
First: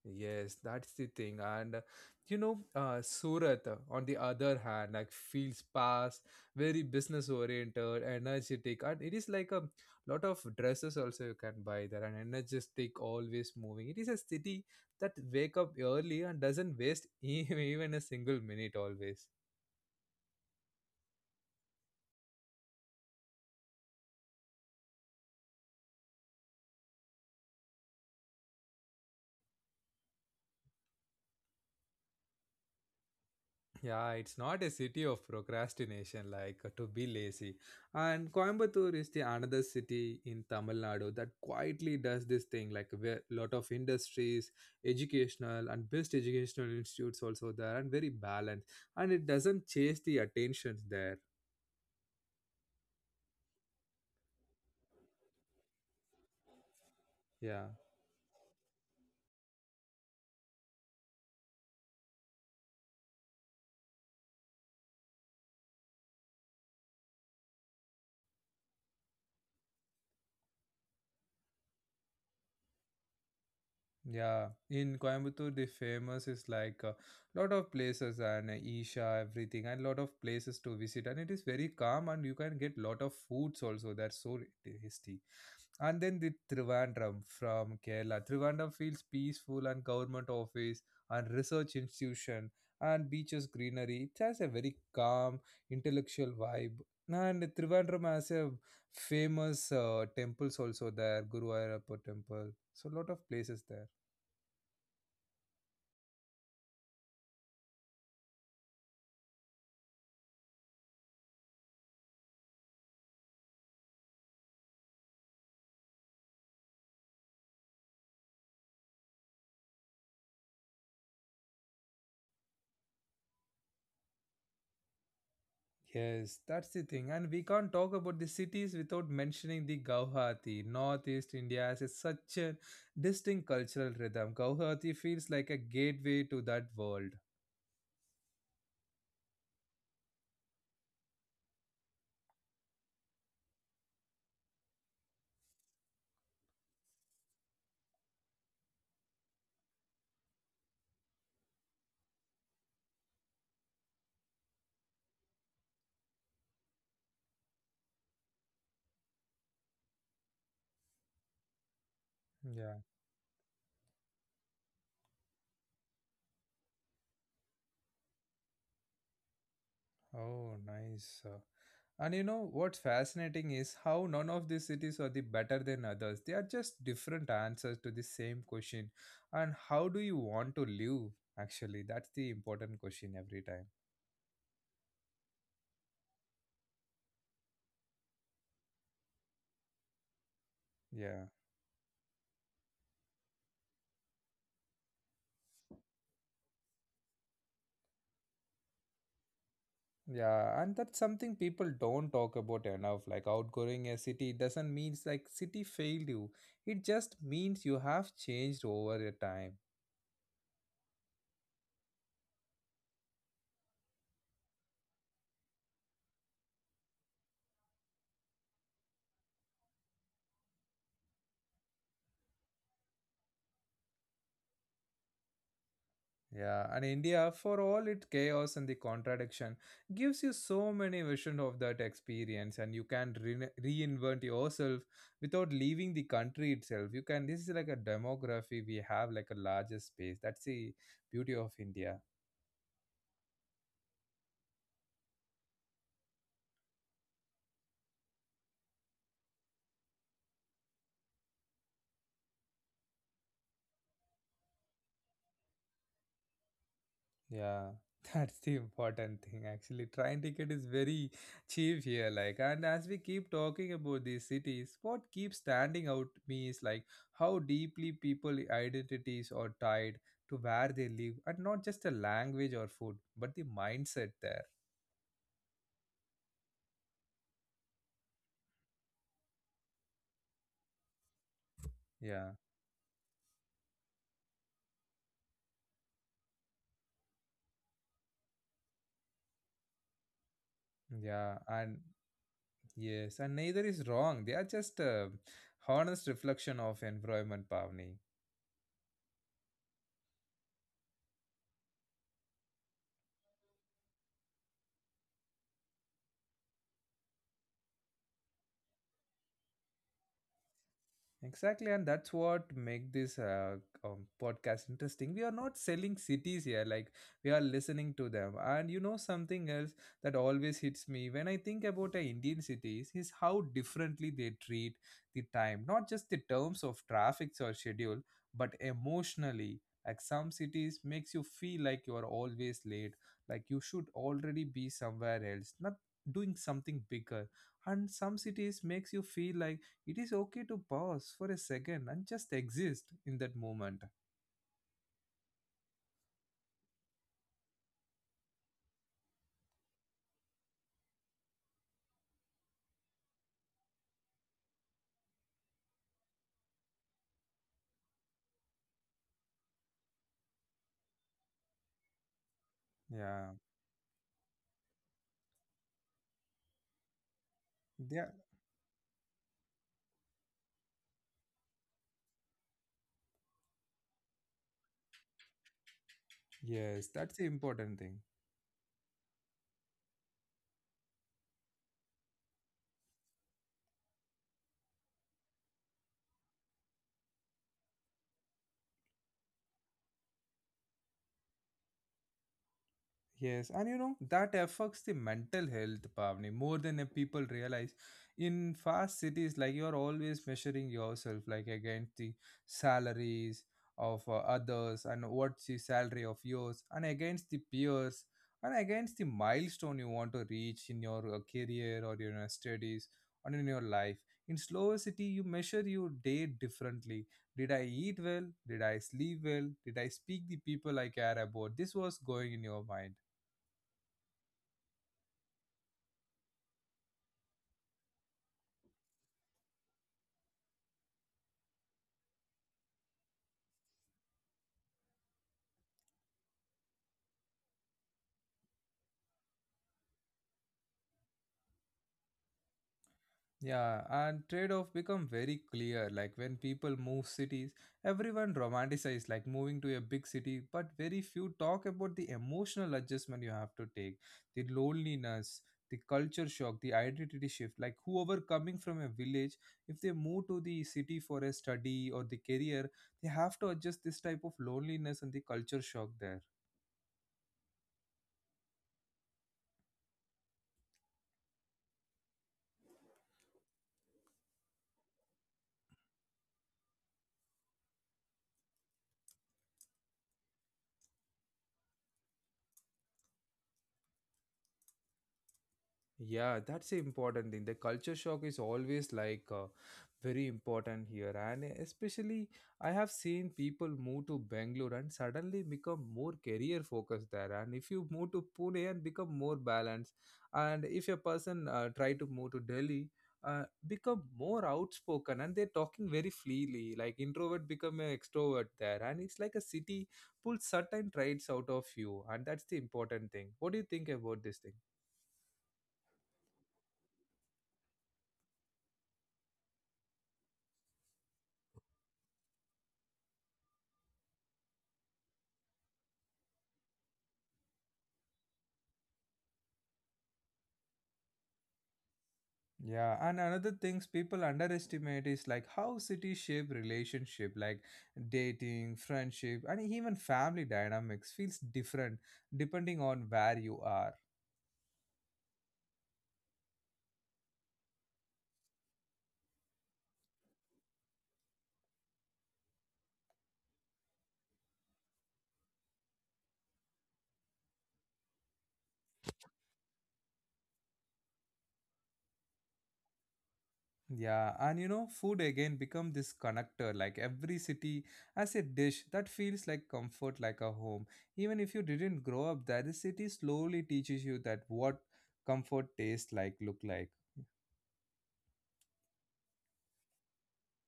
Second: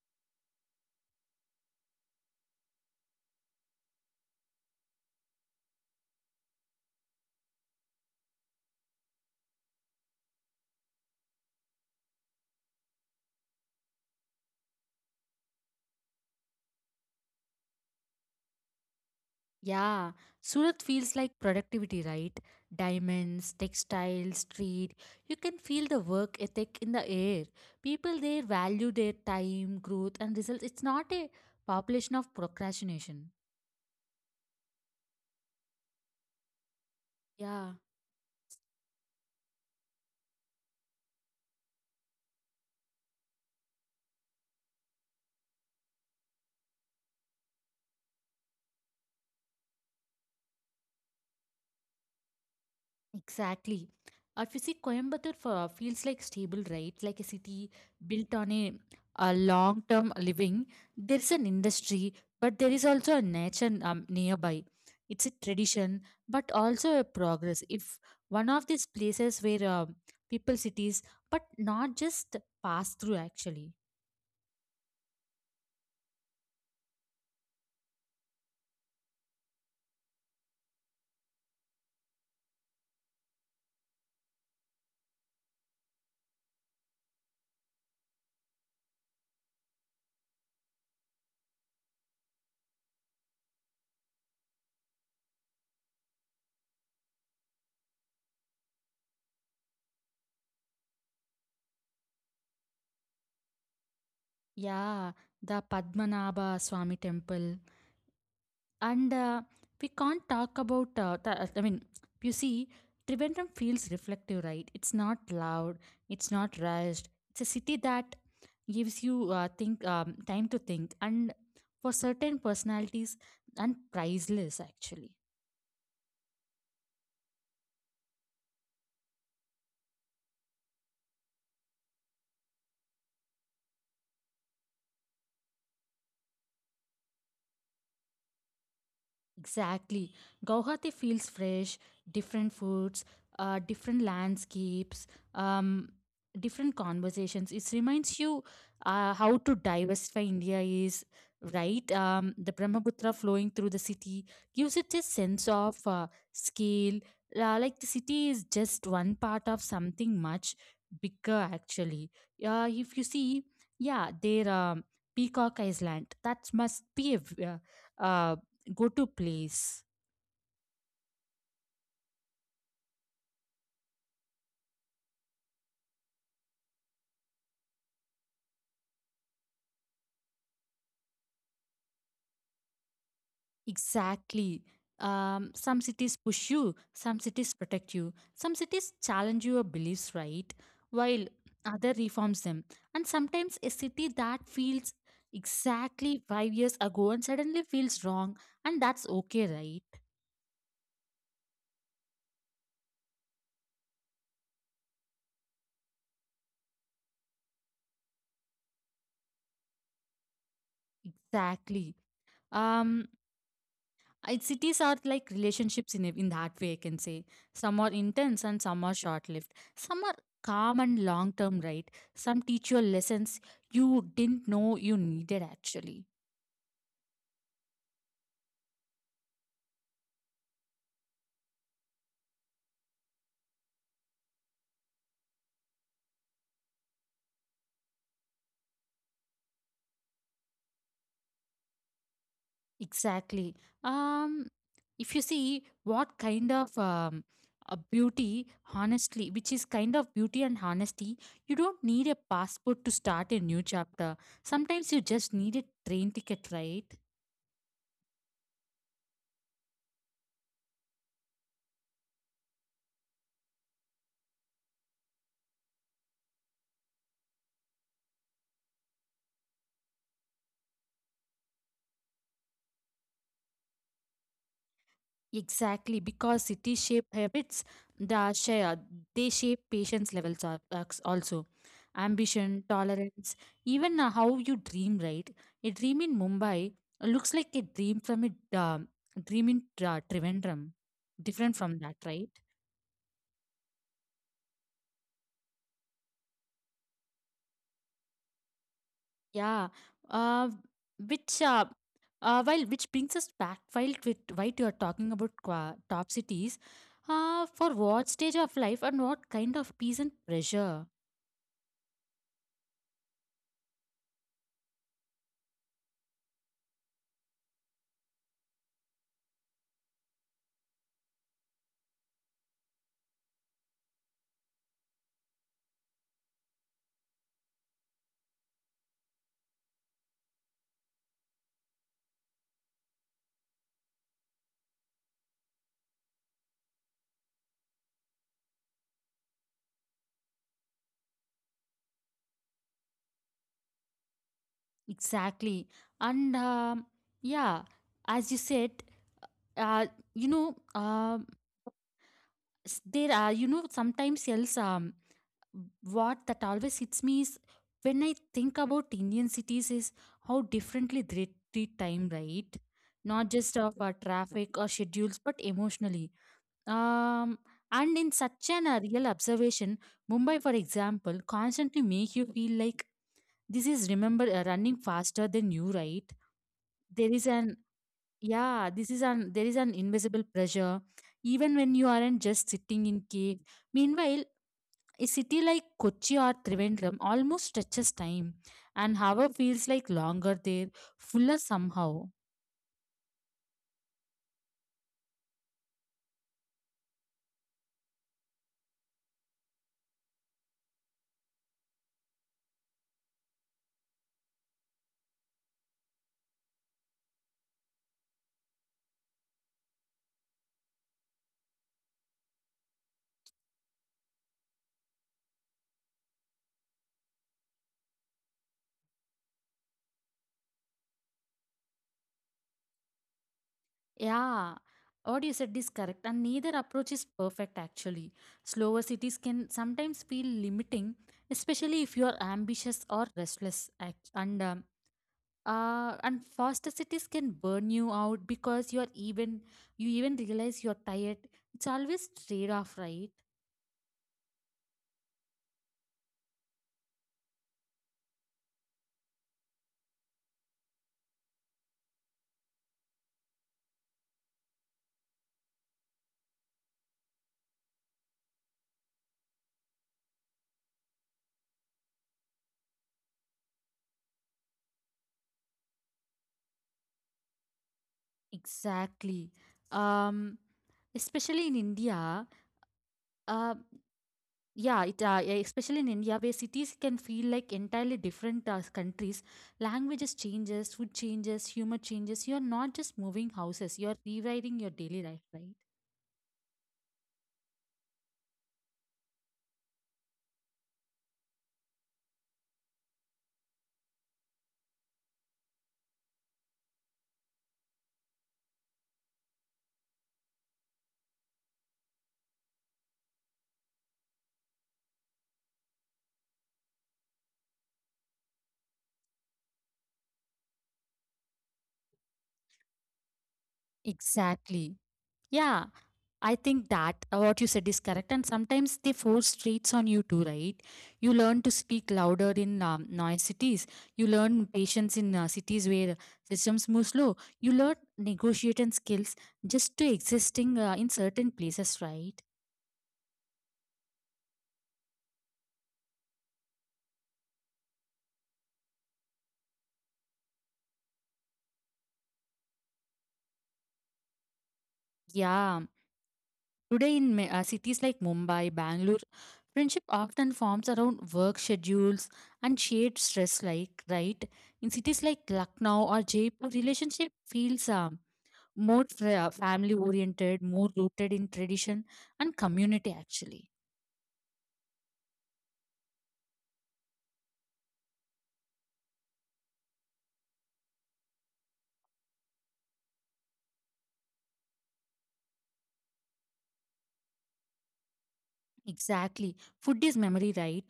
S1: Yes, that's the thing. And uh, you know, uh, Surat, uh, on the other hand, like feels fast, very business oriented, energetic, and it is like a lot of dresses also you can buy there, and energetic, always moving. It is a city that wake up early and doesn't waste e- even a single minute always.
S2: Yeah, Surat feels like productivity, right? Diamonds, textiles, street. You can feel the work ethic in the air. People there value their time, growth, and results. It's not a population of procrastination.
S1: Yeah, it's not a city of procrastination like uh, to be lazy.
S2: Yeah.
S1: And Coimbatore is the another city in Tamil Nadu that quietly does this thing like a lot of industries, educational and best educational institutes also there and very balanced and it doesn't chase the attention there.
S2: Exactly. If you see Coimbatore for, feels like stable, right? Like a
S1: Yeah.
S2: city built on a, a long term living. There is an industry, but there is also a nature um, nearby. It's a tradition, but also a progress. If one of these places where uh, people cities, but not just pass through actually.
S1: Yeah, in Coimbatore, the famous is like a lot of places and Isha, everything, and lot of places to visit. And it is very calm, and you can get lot of foods also. That's so tasty. And then the Trivandrum from Kerala. Trivandrum feels peaceful and government office and research institution and beaches greenery. It has a very calm intellectual vibe. And Trivandrum has a famous uh, temples also there, Guru Ayurappa temple. So a lot of places there.
S2: Yeah, the Padmanabha Swami Temple. And uh, we can't talk about, uh, th- I mean, you see, Trivandrum feels reflective, right? It's not loud, it's not rushed. It's a city that gives you uh, think um, time to think, and for certain personalities, and priceless actually.
S1: Yes, that's the thing. And we can't talk about the cities without mentioning the Guwahati. Northeast India has a- such a distinct cultural rhythm. Guwahati feels like a gateway to that world.
S2: Exactly. Guwahati feels fresh, different foods, uh, different landscapes, um, different conversations. It reminds you uh, how to diversify India is, right? Um, the Brahmaputra flowing through the city gives it a sense of uh, scale. Uh, like the city is just one part of something much bigger, actually. Uh, if you
S1: Yeah.
S2: see, yeah, there um, Peacock Island. That must be a v- uh, go to place.
S1: Oh, nice. Uh, And you know what's fascinating is how none of these cities are the better than others. They are just different answers to the same question. And how do you want to live? Actually, that's the important question every time.
S2: Exactly. Um, some cities push you, some cities protect you, some cities challenge your beliefs, right? While
S1: Yeah.
S2: other reforms them, and sometimes a city that feels exactly five years ago and suddenly feels wrong, and that's okay, right?
S1: Yeah, and that's something people don't talk about enough. Like outgrowing a city doesn't mean like city failed you. It just means you have changed over a time.
S2: Exactly. um It, cities are like relationships in, a- in that way, I can say. Some are intense and some are short lived. Some are calm and long term, right? Some teach you lessons you didn't know you needed, actually.
S1: Yeah, and India, for all its chaos and the contradiction, gives you so many visions of that experience, and you can re- reinvent yourself without leaving the country itself. You can. This is like a demography we have, like a larger space. That's the beauty of India.
S2: Exactly. Um, if you see what kind of um, a beauty, honestly, which is kind of beauty and honesty, you don't need a passport to start a new chapter. Sometimes you just need a train ticket, right?
S1: Yeah, that's the important thing actually. Train ticket is very cheap here, like, and as we keep talking about these cities, what keeps standing out me is like how deeply people identities are tied to where they live, and not just the language or food, but the mindset there.
S2: Exactly, because city shape habits, the share, they shape patience levels al- als- also.
S1: Yeah,
S2: Ambition, tolerance, even uh, how you dream, right? A dream in Mumbai looks like a dream from a uh, dream in uh, Trivandrum,
S1: yeah,
S2: different from
S1: and
S2: that, right?
S1: yes, and neither is wrong. They are just a honest reflection of environment, Pavni.
S2: Yeah, uh, which uh, uh, while which brings us back while with while you are talking about qua- top cities, uh, for what stage of life and what kind of peace and pressure.
S1: Exactly, and that's what make this uh, um, podcast interesting. We are not selling cities here; like we are listening to them. And you know something else that always hits me when I think about uh, Indian cities is how differently they treat the time, not just the terms of traffics or schedule, but emotionally. Like some cities makes you feel like you are always late, like you should already be somewhere else, not doing something bigger. And some cities makes you feel like it is okay to pause for a second and just exist in that moment.
S2: Exactly. And um, yeah, as you said, uh, you know, um, s- there are, you know, sometimes else um what that always hits me is when I think about Indian cities is how differently they treat time, right? Not
S1: yeah
S2: just of uh, traffic or schedules but emotionally. um and
S1: yeah
S2: in such an uh, real observation, Mumbai for example constantly make you feel like this is remember uh, running faster than you, right?
S1: yes,
S2: There
S1: that's
S2: is
S1: the
S2: an
S1: important thing.
S2: Yeah, this is an there is an invisible pressure even when you aren't just sitting in cave. Meanwhile, a city like Kochi or Trivandrum almost stretches time, and hour feels like longer there, fuller somehow.
S1: Yes, and you know that affects the mental health, Pavni, more than uh, people realize. In fast cities, like you're always measuring yourself, like against the salaries of uh, others, and what's the salary of yours, and against the peers, and against the milestone you want to reach in your uh, career or in your uh, studies or in your life. In slower city, you measure your day differently. Did I eat well? Did I sleep well? Did I speak the people I care about? This was going in your mind.
S2: Yeah, what you said is correct, and neither approach is perfect actually. Slower cities can sometimes feel limiting, especially if you are ambitious or restless. ac- And um, uh, and faster cities can burn you out because you're even you even realize you're tired. It's always trade off, right?
S1: Yeah, and trade-off become very clear. Like when people move cities, everyone romanticizes like moving to a big city, but very few talk about the emotional adjustment you have to take, the loneliness, the culture shock, the identity shift. Like whoever coming from a village, if they move to the city for a study or the career, they have to adjust this type of loneliness and the culture shock there.
S2: Exactly. um Especially in India. uh, yeah it uh, yeah, especially in India where cities can feel like entirely different uh, countries. Languages changes, food changes, humor changes. You're not just moving houses, you're rewriting your daily life, right?
S1: Yeah, that's the important thing. The culture shock is always like uh, very important here, and especially I have seen people move to Bangalore and suddenly become more career focused there. And if you move to Pune and become more balanced, and if a person uh, try to move to Delhi, uh, become more outspoken and they're talking very freely. Like introvert become an extrovert there, and it's like a city pulls certain traits out of you, and that's the important thing. What do you think about this thing?
S2: Exactly. Yeah, I think that uh, what you said is correct, and sometimes they force traits on you too, right? You learn to speak louder in um, noise cities. You learn patience in uh, cities where systems move slow. You learn negotiating skills just to existing uh, in certain places, right?
S1: Yeah, and another things people underestimate is like how cities shape relationship, like dating, friendship, and even family dynamics feels different depending on where you are.
S2: Yeah. Today in ma- uh, cities like Mumbai, Bangalore, friendship often forms around work schedules and shared stress, like, right? In cities like Lucknow or Jaipur, relationship feels um more tra- family oriented, more rooted in tradition and community, actually.
S1: Yeah, and you know, food again become this connector. Like every city has a dish that feels like comfort, like a home. Even if you didn't grow up there, the city slowly teaches you that what comfort tastes like, look like.
S2: Exactly. Food is memory, right?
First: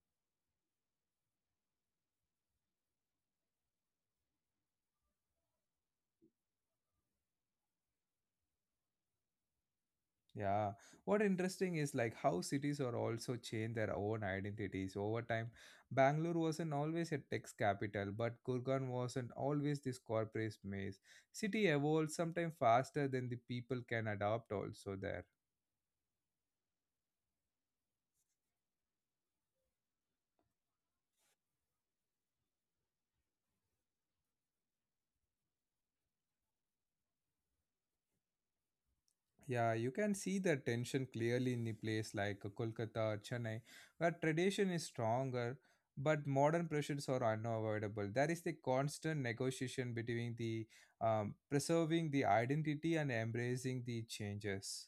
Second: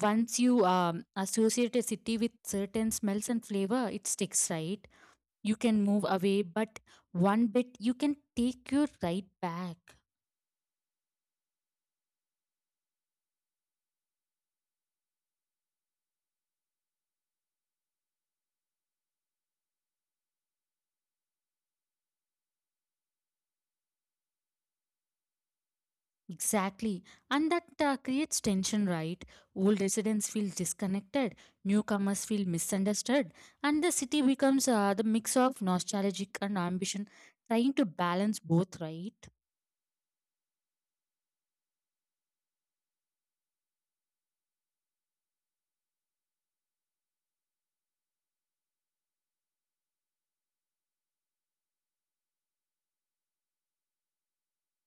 S2: Once you um, associate a city with certain smells and flavor, it sticks, right? You can move away, but one bit you can take you right back.
S1: Yeah, what interesting is like how cities are also change their own identities over time. Bangalore wasn't always a tech capital, but Gurgaon wasn't always this corporate maze. City evolves sometimes faster than the people can adapt also there.
S2: Exactly. And that uh, creates tension, right? Old residents feel disconnected, newcomers feel misunderstood, and the city becomes uh, the mix of nostalgic and ambition, trying to balance both, right?
S1: Yeah, you can see the tension clearly in the place like Kolkata or Chennai, where tradition is stronger, but modern pressures are unavoidable. There is the constant negotiation between the um, preserving the identity and embracing the changes.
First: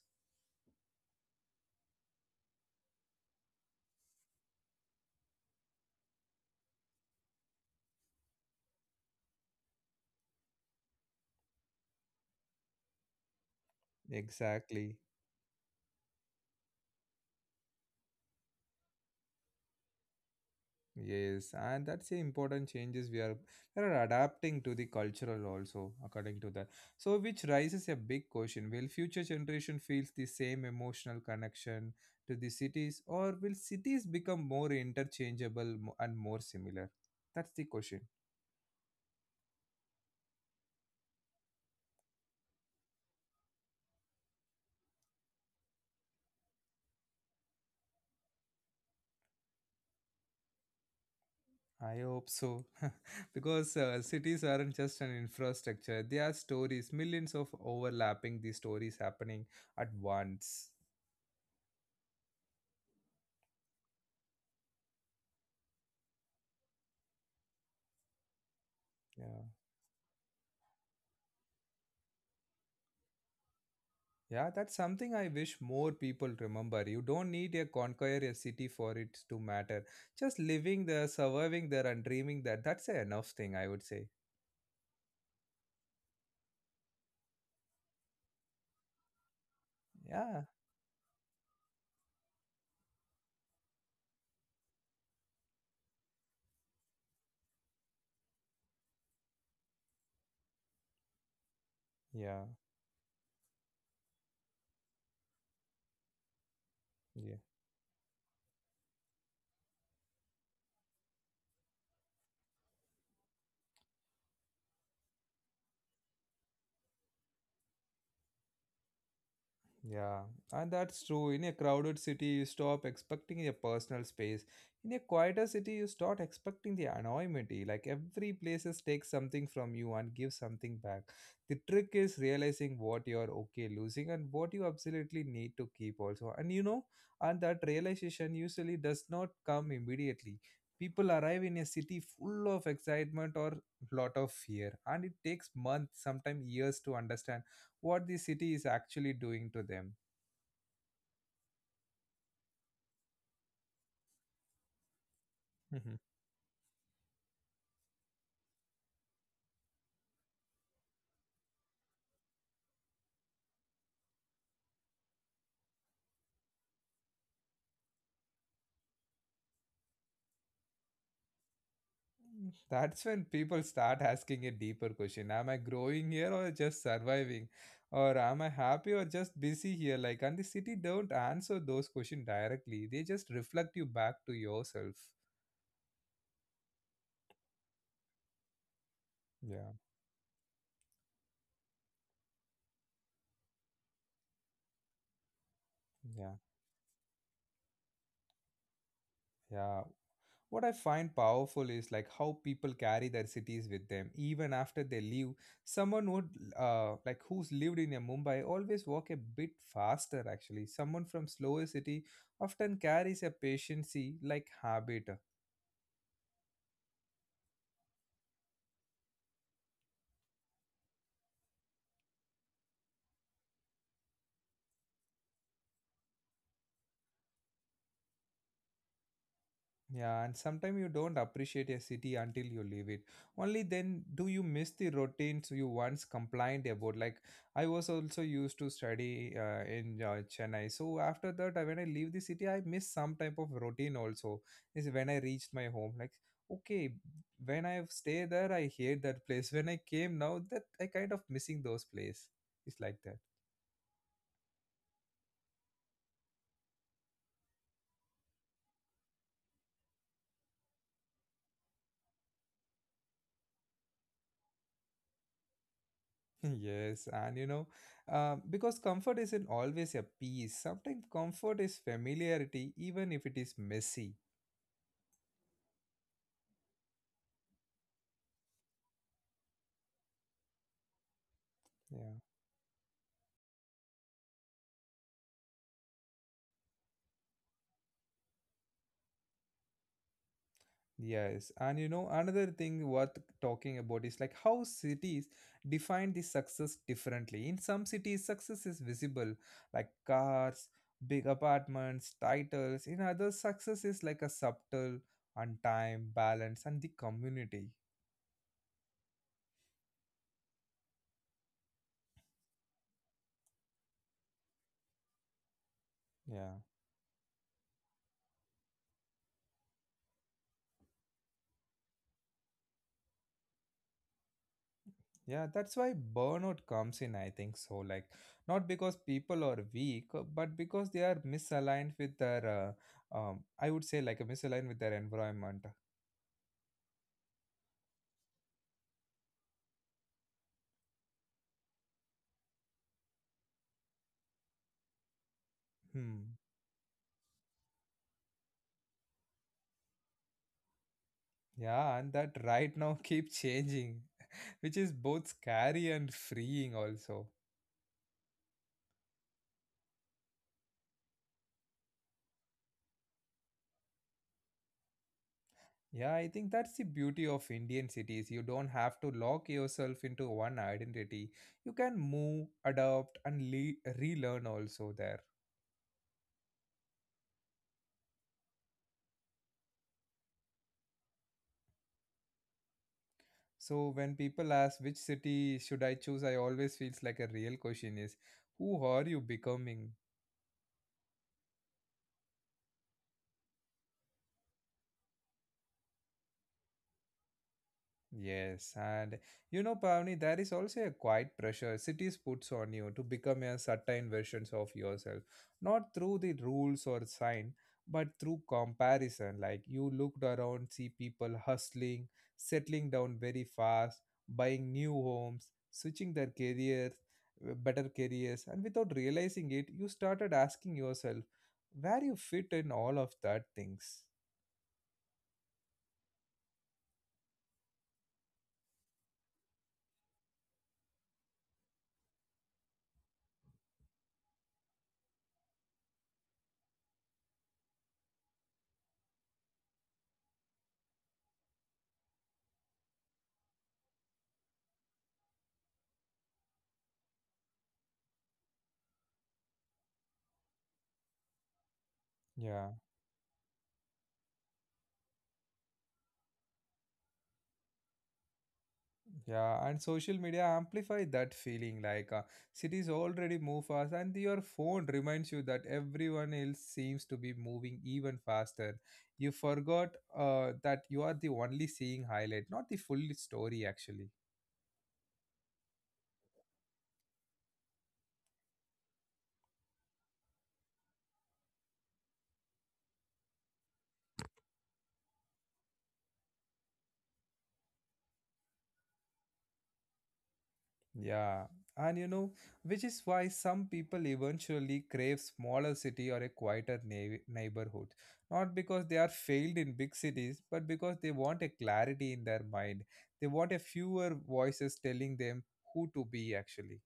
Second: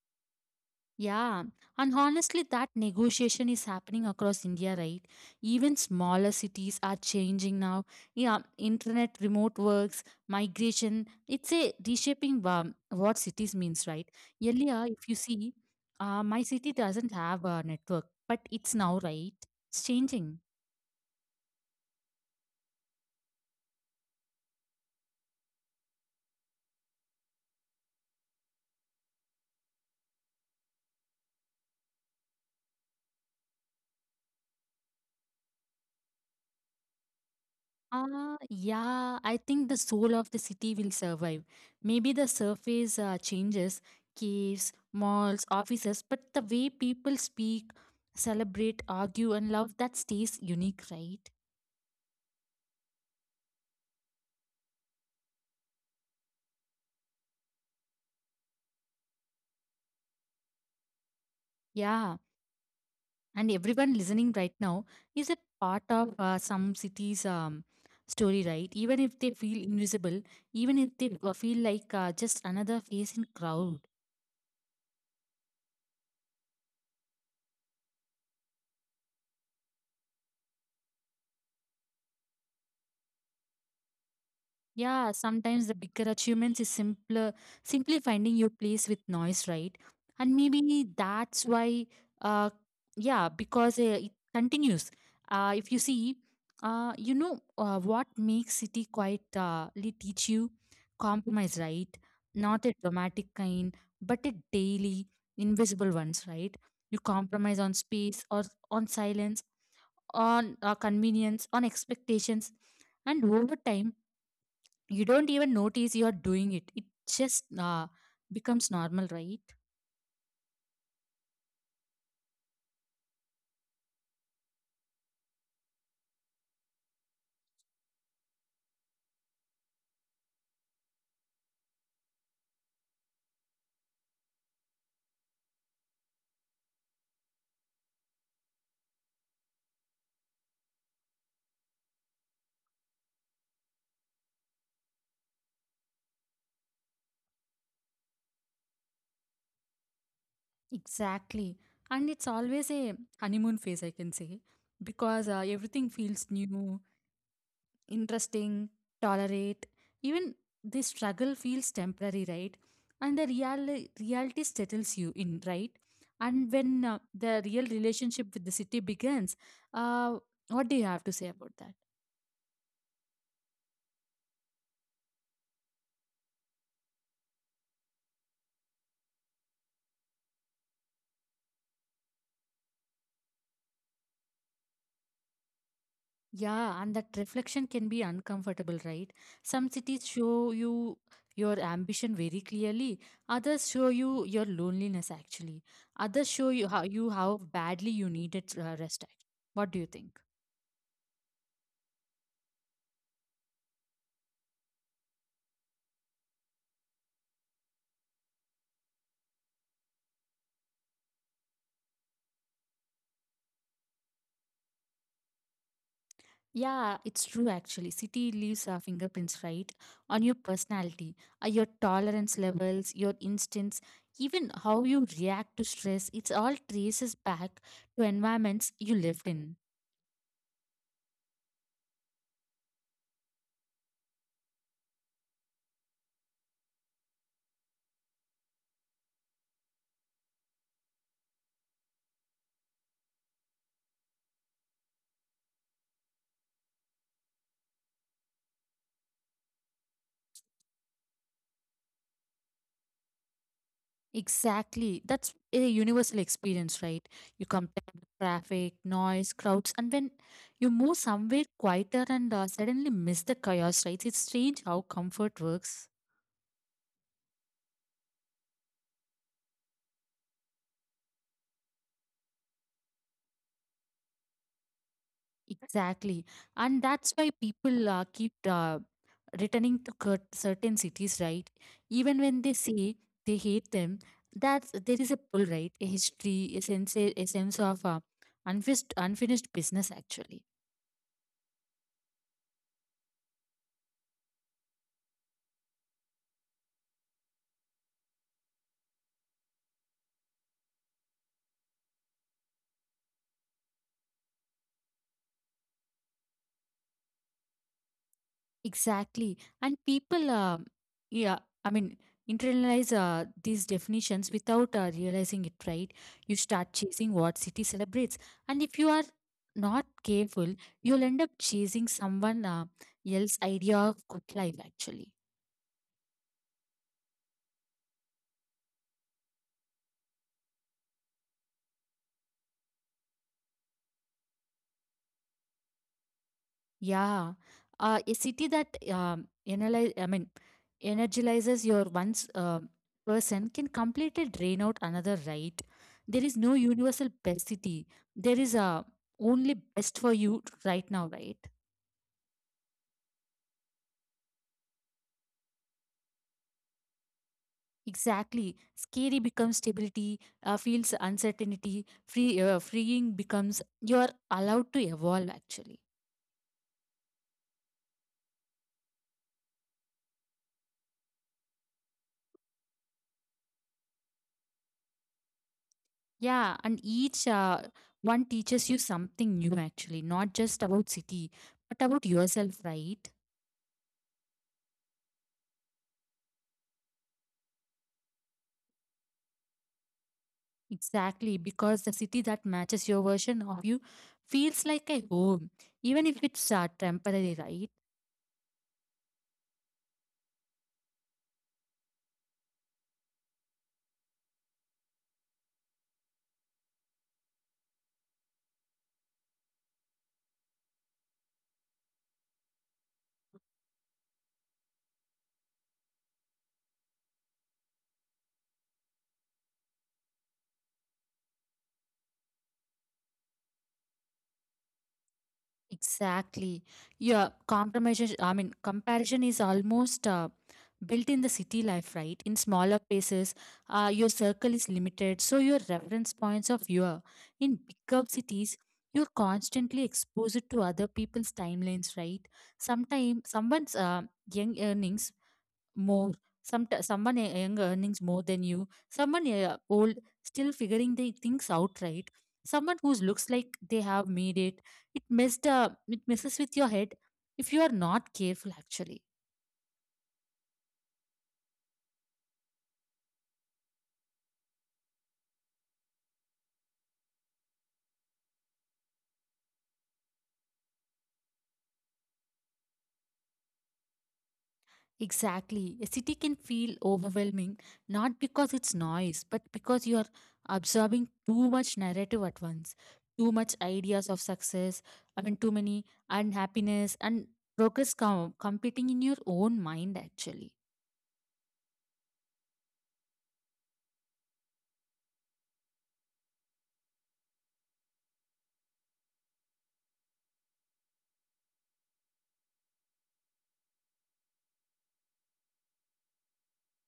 S2: Yeah, and honestly, that negotiation is happening across India, right? Even smaller cities are changing now. Yeah, internet, remote works, migration, it's a reshaping um, what cities means, right? Earlier,
S1: Exactly.
S2: if you see, uh, my city doesn't have a network, but it's now, right? It's changing.
S1: Yes, and that's the important changes we are we are adapting to the cultural also according to that. So which raises a big question: Will future generation feels the same emotional connection to the cities, or will cities become more interchangeable mo- and more similar? That's the question.
S2: Ah, yeah, I think the soul of the city will survive. Maybe the surface uh, changes, caves, malls, offices, but the way people speak, celebrate, argue, and love that stays unique, right?
S1: I hope so, because uh, cities aren't just an infrastructure; they are stories, millions of overlapping the stories happening at once.
S2: Yeah, and everyone listening right now is a part of uh, some city's um, story, right? Even if they
S1: Yeah.
S2: feel invisible, even if they uh, feel like uh, just another face in crowd.
S1: Yeah, that's something I wish more people remember. You don't need a conquer a city for it to matter. Just living there, surviving there, and dreaming that that's a enough thing, I would say.
S2: Yeah, sometimes the bigger achievements is simpler, simply finding your place with noise, right? And
S1: Yeah,
S2: maybe that's why, uh, yeah, because uh, it continues. Uh, if you see, uh, you know uh, what makes city quite uh, li- teach you compromise, right?
S1: yeah,
S2: Not a dramatic kind, but a daily, invisible ones, right? You
S1: yeah.
S2: compromise on space, or on silence, on uh, convenience, on expectations, and over time you don't even notice you're doing it it just uh, becomes normal, right?
S1: Yeah, and that's true. In a crowded city, you stop expecting a personal space. In a quieter city, you start expecting the anonymity. Like every places takes something from you and gives something back. The trick is realizing what you're okay losing and what you absolutely need to keep also. And you know, and that realization usually does not come immediately. People arrive in a city full of excitement or lot of fear, and it takes months, sometimes years, to understand what the city is actually doing to them.
S2: Exactly. And it's always a honeymoon phase, I can say, because uh, everything
S1: Mhm.
S2: feels new, interesting, tolerate. Even the struggle feels temporary, right? And the real reality settles you in, right? And when uh, the real relationship with the city begins, uh, what do you have to say about that?
S1: That's when people start asking a deeper question. Am I growing here or just surviving? Or am I happy or just busy here? Like, and the city don't answer those questions directly, they just reflect you back to yourself.
S2: Yeah, and that reflection can be uncomfortable, right? Some
S1: Yeah.
S2: cities show you your ambition very clearly. Others show you your loneliness, actually. Others
S1: Yeah,
S2: show you how you how badly you needed uh, rest. act- What do
S1: yeah.
S2: you think?
S1: What I find powerful is like how people carry their cities with them even after they leave. Someone would uh, like who's lived in a Mumbai always walk a bit faster actually. Someone from slower city often carries a patience like habit.
S2: Yeah, it's true actually. City leaves our fingerprints, right? On your personality, uh, your tolerance levels, your instincts, even how you react to stress. It's all traces back to environments you lived in.
S1: Yeah, and sometimes you don't appreciate a city until you leave it. Only then do you miss the routines you once complained about. Like I was also used to study uh, in uh, Chennai. So after that, I, when I leave the city, I miss some type of routine also. Is when I reached my home. Like okay, when I stay there, I hate that place. When I came now, that I kind of missing those place. It's like that.
S2: Exactly. That's a universal experience, right? You compare the traffic, noise, crowds, and when you move somewhere quieter and uh, suddenly miss the chaos, right? It's strange how comfort works.
S1: Yes, and you know, uh, because comfort isn't always a peace. Sometimes comfort is familiarity, even if it is messy.
S2: Exactly. And that's why people uh, keep uh, returning to cur- certain cities, right? Even
S1: Yeah.
S2: when they say they hate them, that's, there is a pull, right? A history, a sense, a sense of uh, unfinished, unfinished business, actually.
S1: Yes, and you know, another thing worth talking about is like how cities define the success differently. In some cities, success is visible, like cars, big apartments, titles. In others, success is like a subtle, on time, balance, and the community.
S2: Exactly. And people, uh, yeah, I mean, internalize uh, these definitions without uh, realizing it, right? You
S1: Yeah.
S2: start chasing what city celebrates. And if you are not careful, you'll end up chasing someone uh, else's idea of good life, actually.
S1: Yeah, that's why burnout comes in, I think so. Like, not because people are weak, uh, but because they are misaligned with their, uh, um, I would say, like, uh, misaligned with their environment.
S2: Yeah, uh, a city that um, analyze, I mean, energizes your one's uh, person can completely drain out another, right? There is
S1: Hmm.
S2: no universal best city. There is a only best for you right now, right?
S1: Yeah, and that right now keep changing, which is both scary and freeing, also.
S2: Exactly. Scary becomes stability. Uh, feels uncertainty. Free, uh, freeing becomes you are allowed to evolve. Actually.
S1: Yeah, I think that's the beauty of Indian cities. You don't have to lock yourself into one identity. You can move, adapt, and le- relearn also there.
S2: Yeah, and each uh, one teaches you something new, actually, not just about city, but about yourself, right?
S1: So when people ask which city should I choose, I always feels like a real question is, who are you becoming?
S2: Exactly, because the city that matches your version of you feels like a home, even if it's uh, temporary, right?
S1: Yes, and you know, Pavni, there is also a quiet pressure cities puts on you to become a certain versions of yourself, not through the rules or sign, but through comparison. Like you looked around, see people hustling, settling down very fast, buying new homes, switching their careers, uh, better careers, and without realizing it, you started asking yourself where you fit in all of that things.
S2: Exactly. Yeah, compromise. I mean, comparison is almost uh, built in the city life, right? In smaller places, uh, your circle is limited, so your reference points of view. In bigger cities, you're constantly exposed to other people's timelines, right? Sometimes someone's uh, young earnings more some someone e- young earnings more than you, someone uh, old still figuring the things out, right?
S1: Yeah.
S2: Someone who looks like they have made it it messed up it messes with your head if you are not careful actually.
S1: Yeah, and social media amplify that feeling like uh, cities already move fast, and your phone reminds you that everyone else seems to be moving even faster. You forgot uh, that you are the only seeing highlight, not the full story actually.
S2: Exactly, a city can feel overwhelming not because it's noise but because you are absorbing too much narrative at once, too much ideas of success, I mean too many unhappiness and progress com- competing in your own mind actually.
S1: Yeah, and you know, which is why some people eventually crave smaller city or a quieter neigh- neighborhood. Not because they are failed in big cities, but because they want a clarity in their mind. They want a fewer voices telling them who to be actually.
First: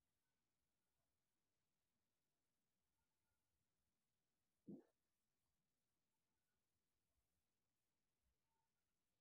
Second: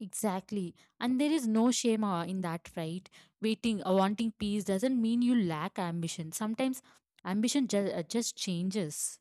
S2: Exactly. And there is no shame uh, in that, right? Waiting, uh, wanting peace doesn't mean you lack ambition. Sometimes ambition ju- uh, just changes.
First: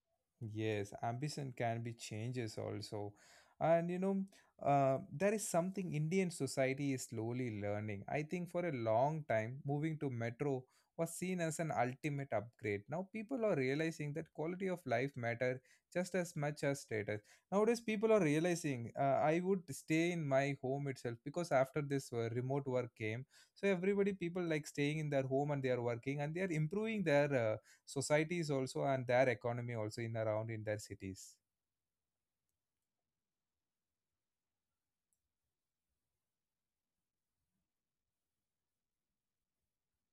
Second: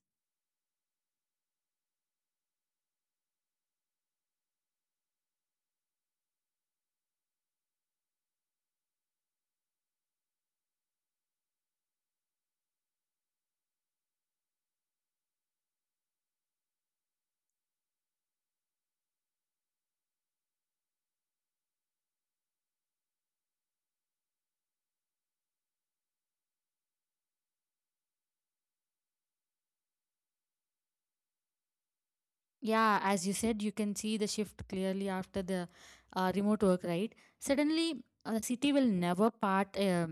S1: Yes, ambition can be changes also. And you know, uh, there is something Indian society is slowly learning. I think for a long time, moving to metro was seen as an ultimate upgrade. Now people are realizing that quality of life matter just as much as status. Nowadays, people are realizing, uh, I would stay in my home itself because after this uh, remote work came, so everybody people like staying in their home and they are working and they are improving their uh, societies also and their economy also in around in their cities.
S2: Yeah, as you said, you can see the shift clearly after the uh, remote work, right? Suddenly, uh, the city will never part, uh,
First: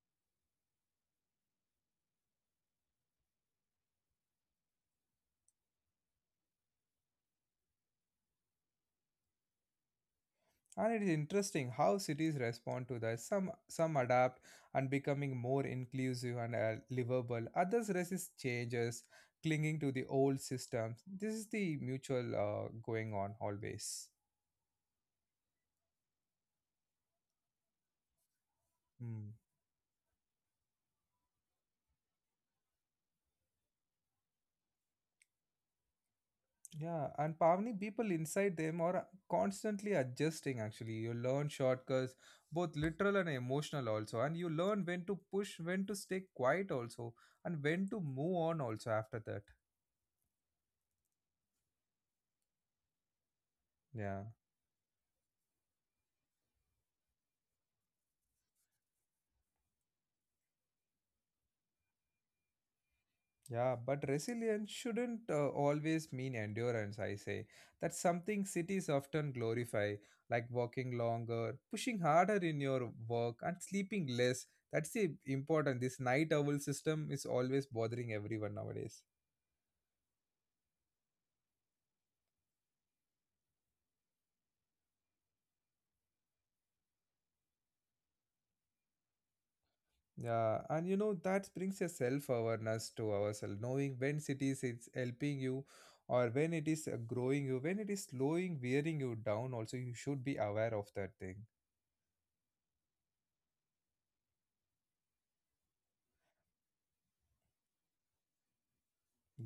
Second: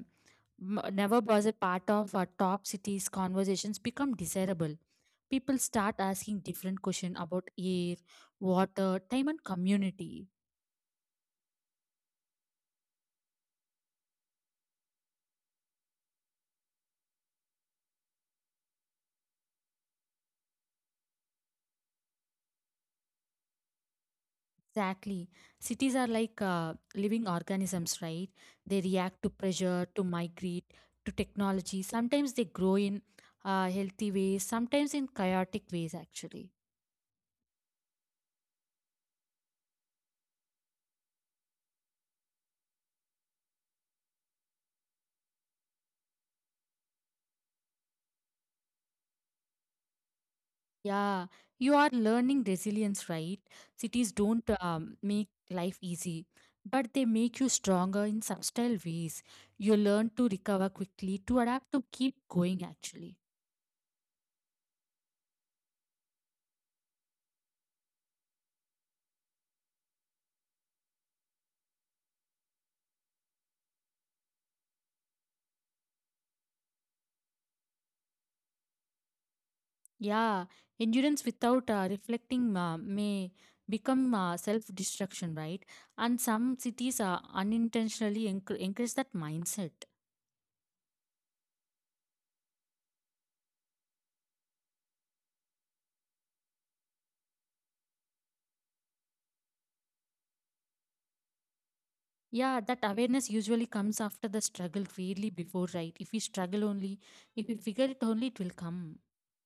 S2: m- never was a part of our top cities. Conversations become desirable. People start asking different questions about air, water, time, and community.
S1: And it is interesting how cities respond to that. Some some adapt and becoming more inclusive and uh, livable, others resist changes, clinging to the old systems. This is the mutual uh, going on always.
S2: Exactly. Cities are like uh, living organisms, right? They react to
S1: Hmm.
S2: pressure, to migrate, to technology. Sometimes they grow in uh, healthy ways, sometimes in chaotic ways, actually.
S1: Yeah, and Pavni, people inside them are constantly adjusting actually. You learn shortcuts, both literal and emotional also. And you learn when to push, when to stay quiet also, and when to move on also after that.
S2: Yeah, you are learning resilience, right? Cities
S1: Yeah.
S2: don't um, make life easy, but they make you stronger in subtle ways. You learn to recover quickly, to adapt, to keep going, actually.
S1: Yeah, but resilience shouldn't uh, always mean endurance, I say. That's something cities often glorify, like working longer, pushing harder in your work, and sleeping less. That's the important. This night owl system is always bothering everyone nowadays.
S2: Yeah, endurance without uh, reflecting uh, may become uh, self destruction, right? And some cities uh, unintentionally enc- encourage that mindset.
S1: Yeah, and you know that brings a self-awareness to ourselves, knowing when it is it's helping you, or when it is uh, growing you, when it is slowing, wearing you down. Also, you should be aware of that thing.
S2: Yeah, that awareness usually comes after the struggle, rarely before, right? If we struggle only, if we figure it only, it will come.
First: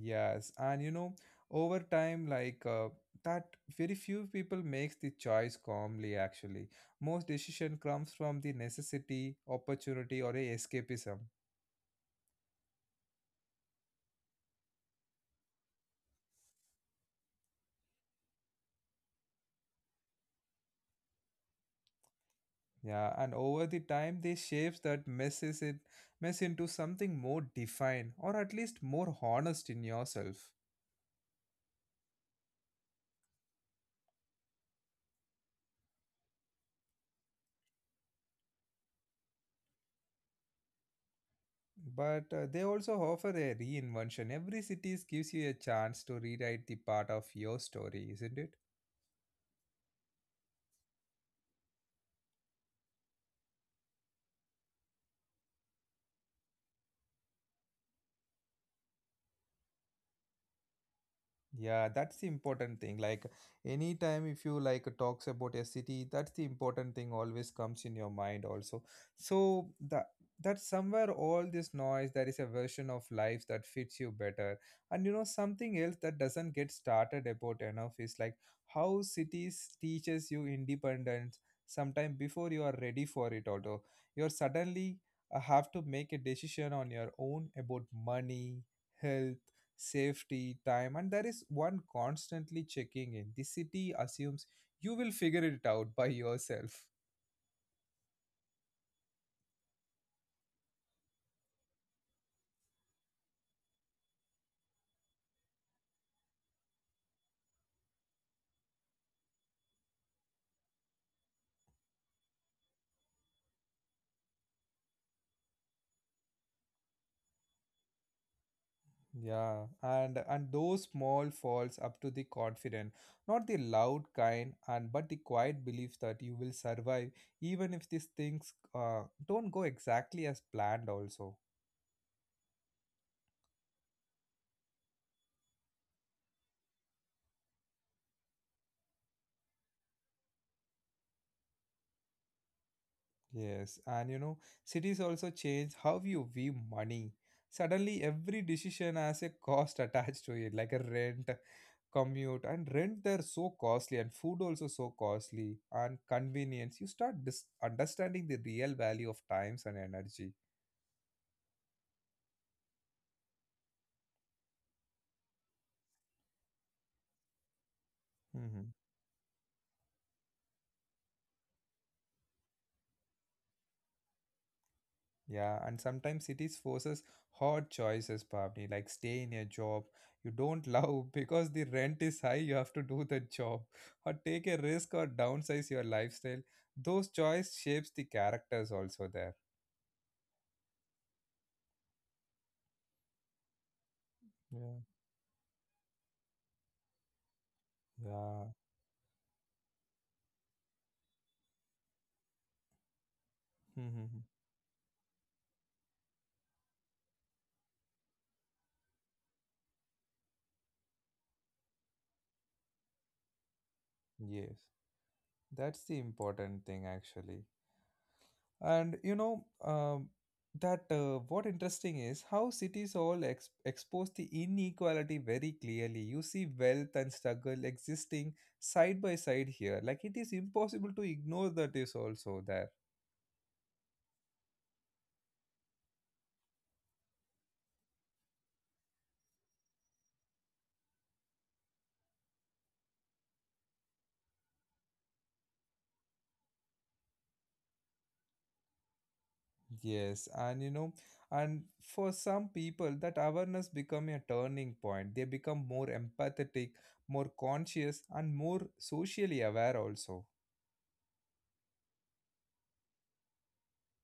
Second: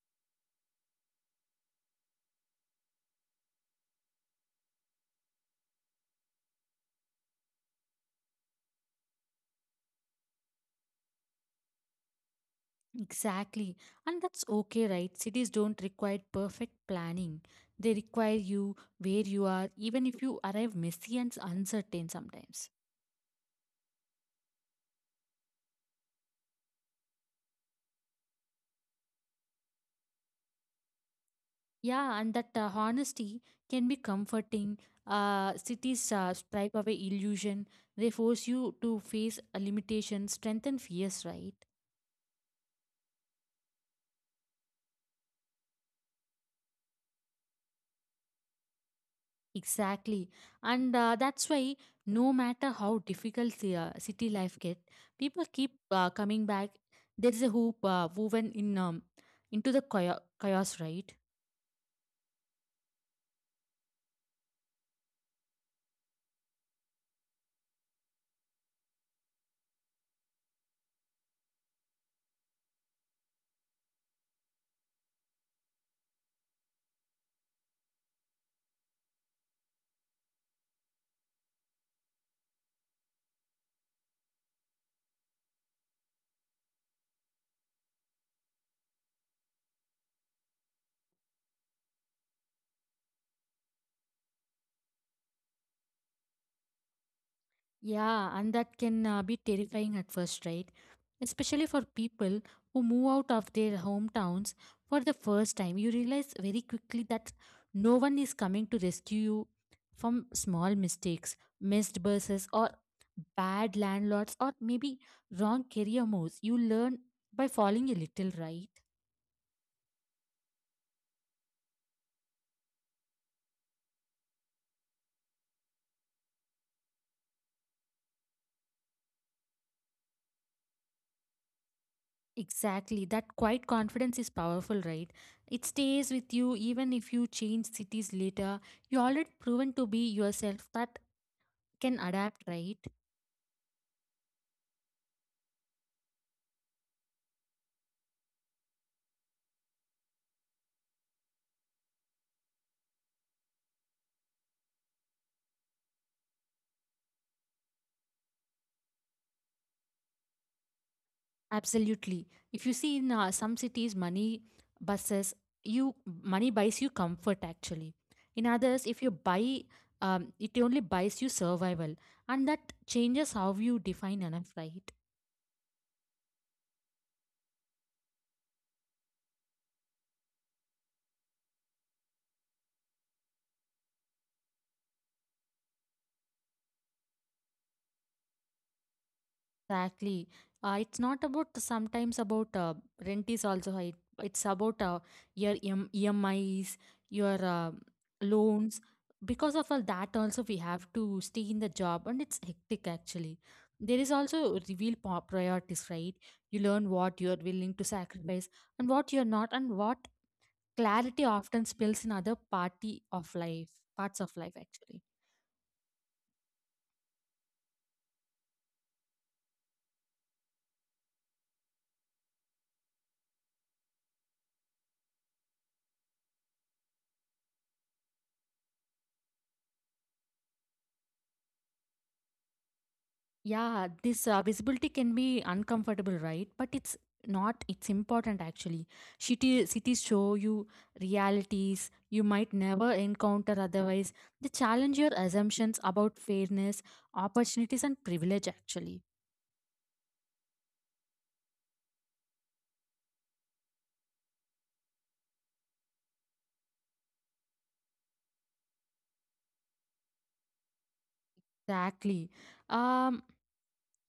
S1: Yes, and you know, over time, like uh, that, very few people makes the choice calmly. Actually, most decision comes from the necessity, opportunity, or a escapism.
S2: Exactly. And that's okay, right? Cities don't require perfect planning. They require you where you are, even if you arrive messy and uncertain sometimes.
S1: Yeah, and over the time they shapes that messes it mess into something more defined or at least more honest in yourself.
S2: Yeah, and that uh, honesty can be comforting. Uh, cities uh, stripe away illusion. They force you to face a limitation, strengthen fears, right?
S1: But uh, they also offer a reinvention. Every cities gives you a chance to rewrite the part of your story, isn't it?
S2: Exactly. And uh, that's why no matter how difficult the uh, city life get, people keep uh, coming back. There's a hoop uh, woven in um, into the chao- chaos, right?
S1: Yeah, that's the important thing. Like anytime if you like talks about a city, that's the important thing always comes in your mind also. So that that somewhere all this noise, there is a version of life that fits you better. And you know, something else that doesn't get started about enough is like how cities teaches you independence sometime before you are ready for it also. You're suddenly uh, have to make a decision on your own about money, health safety, time, and there is one constantly checking in. The city assumes you will figure it out by yourself.
S2: Yeah, and that can uh, be terrifying at first, right? Especially for people who move out of their hometowns for the first time. You realize very quickly that no one is coming to rescue you from small mistakes, missed buses, or bad landlords, or maybe wrong career moves. You learn by falling a little, right?
S1: Yeah, and and those small falls up to the confident, not the loud kind, and but the quiet belief that you will survive even if these things uh, don't go exactly as planned. Also.
S2: Exactly. That quiet confidence is powerful, right? It stays with you even if you change cities later. You already proven to be yourself that can adapt, right?
S1: Yes, and you know, cities also change how you view money. Suddenly, every decision has a cost attached to it, like a rent, commute, and rent they're so costly, and food also so costly, and convenience. You start dis- understanding the real value of times and energy.
S2: Absolutely. If you see in uh, some cities, money buses, you money buys you comfort actually. In
S1: Mm-hmm.
S2: others, if you buy, um, it only buys you survival, and that changes how you define enough, right?
S1: Yeah, and sometimes cities forces hard choices, probably like stay in a job you don't love because the rent is high, you have to do the job, or take a risk or downsize your lifestyle. Those choice shapes the characters also there.
S2: Exactly. Uh, it's not about sometimes about uh, rent is also high. It's about
S1: Yeah.
S2: uh, your em- E M Is, your uh,
S1: Yeah.
S2: loans. Because of all that, also we have to stay in the job, and it's hectic actually. There is also reveal po- priorities, right? You learn what you are willing to sacrifice and what you are not, and what clarity often spills in other party of life, parts of life
S1: yes.
S2: actually.
S1: That's the important thing actually. And you know, um, that uh, what interesting is how cities all ex- expose the inequality very clearly. You see wealth and struggle existing side by side here, like it is impossible to ignore that is also there.
S2: Yeah, this uh, visibility can be uncomfortable, right? But it's not, it's important actually. City, cities show you realities you might never encounter otherwise. They challenge your assumptions about fairness, opportunities, and privilege actually.
S1: Yes, and you know, and for some people that awareness become a turning point. They become more empathetic, more conscious, and more socially aware also.
S2: Exactly. Um,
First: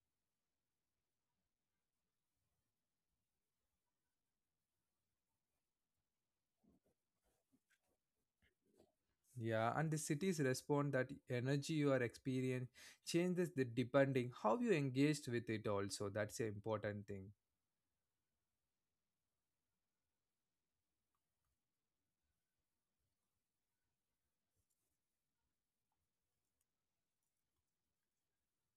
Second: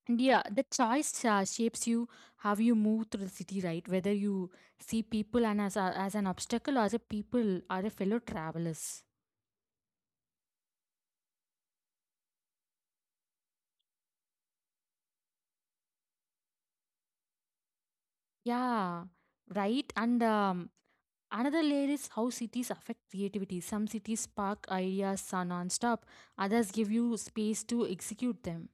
S2: and yeah, the choice uh, shapes you how you move through the city, right? Whether you see people and as, a, as an obstacle or as a people or a fellow travelers.
S1: Yeah, and the cities respond that energy you are experiencing changes the depending how you engaged with it also. That's an important thing.
S2: Yeah, right. And um, another layer is how cities affect creativity. Some cities spark ideas are non-stop. Others give you space to execute them.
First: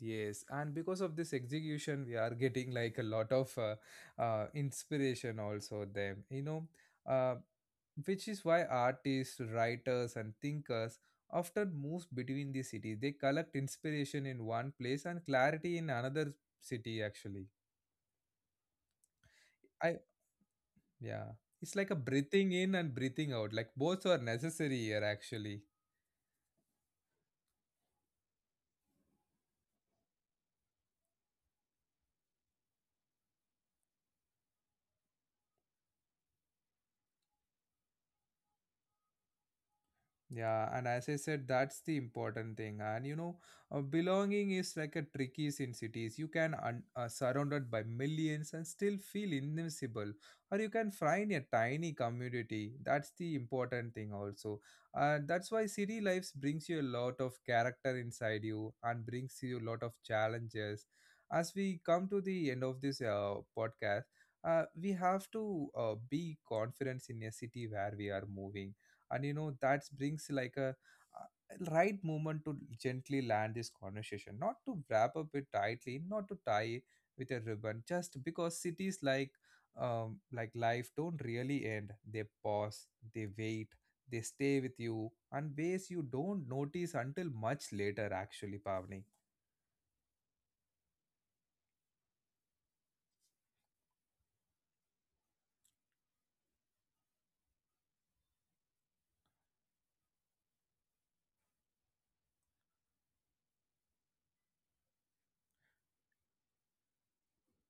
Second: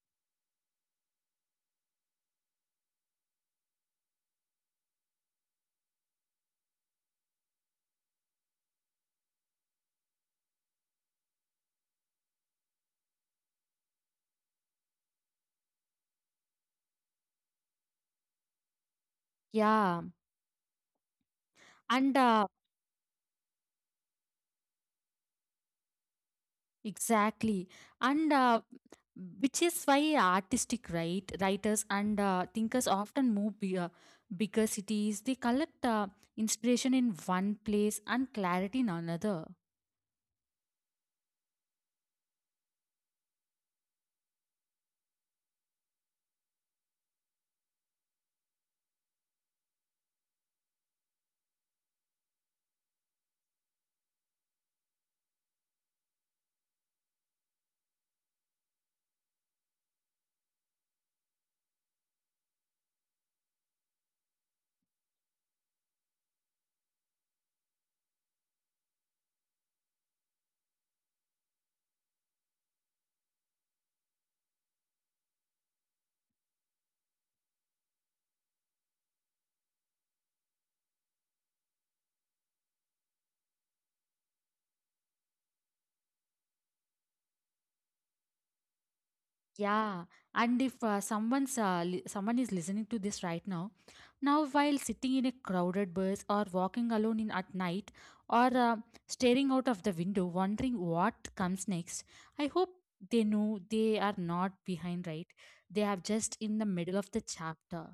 S1: Yes, and because of this execution, we are getting like a lot of uh, uh, inspiration also them. You know, uh, which is why artists, writers, and thinkers often move between the cities. They collect inspiration in one place and clarity in another city. Actually, I
S2: Yeah,
S1: yeah. It's like a
S2: and uh,
S1: breathing in and breathing out. Like both are necessary here, actually.
S2: exactly, and uh, which is why artistic right writers and uh, thinkers often move bigger, bigger cities. They collect uh, inspiration in one place and clarity in another.
S1: Yeah, and as I said, that's the important thing. And you know, uh, belonging is like a tricky in cities. You can un- uh, surrounded by millions and still feel invincible, or you can find a tiny community. That's the important thing also. Uh, that's why city life brings you a lot of character inside you and brings you a lot of challenges. As we come to the end of this uh, podcast, uh, we have to uh, be confident in a city where we are moving, and you know that brings like a uh, right moment to gently land this conversation, not to wrap up it tightly, not to tie with a ribbon, just because cities, like um, like life, don't really end. They pause, they wait, they stay with you and ways you don't notice until much later, actually, Pavni.
S2: Yeah, and if uh, someone's uh, li- someone is listening to this right now, now while sitting in a crowded bus or walking alone in at night or uh, staring out of the window wondering what comes next, I hope they know they are not behind, right? They are just in the middle of the chapter.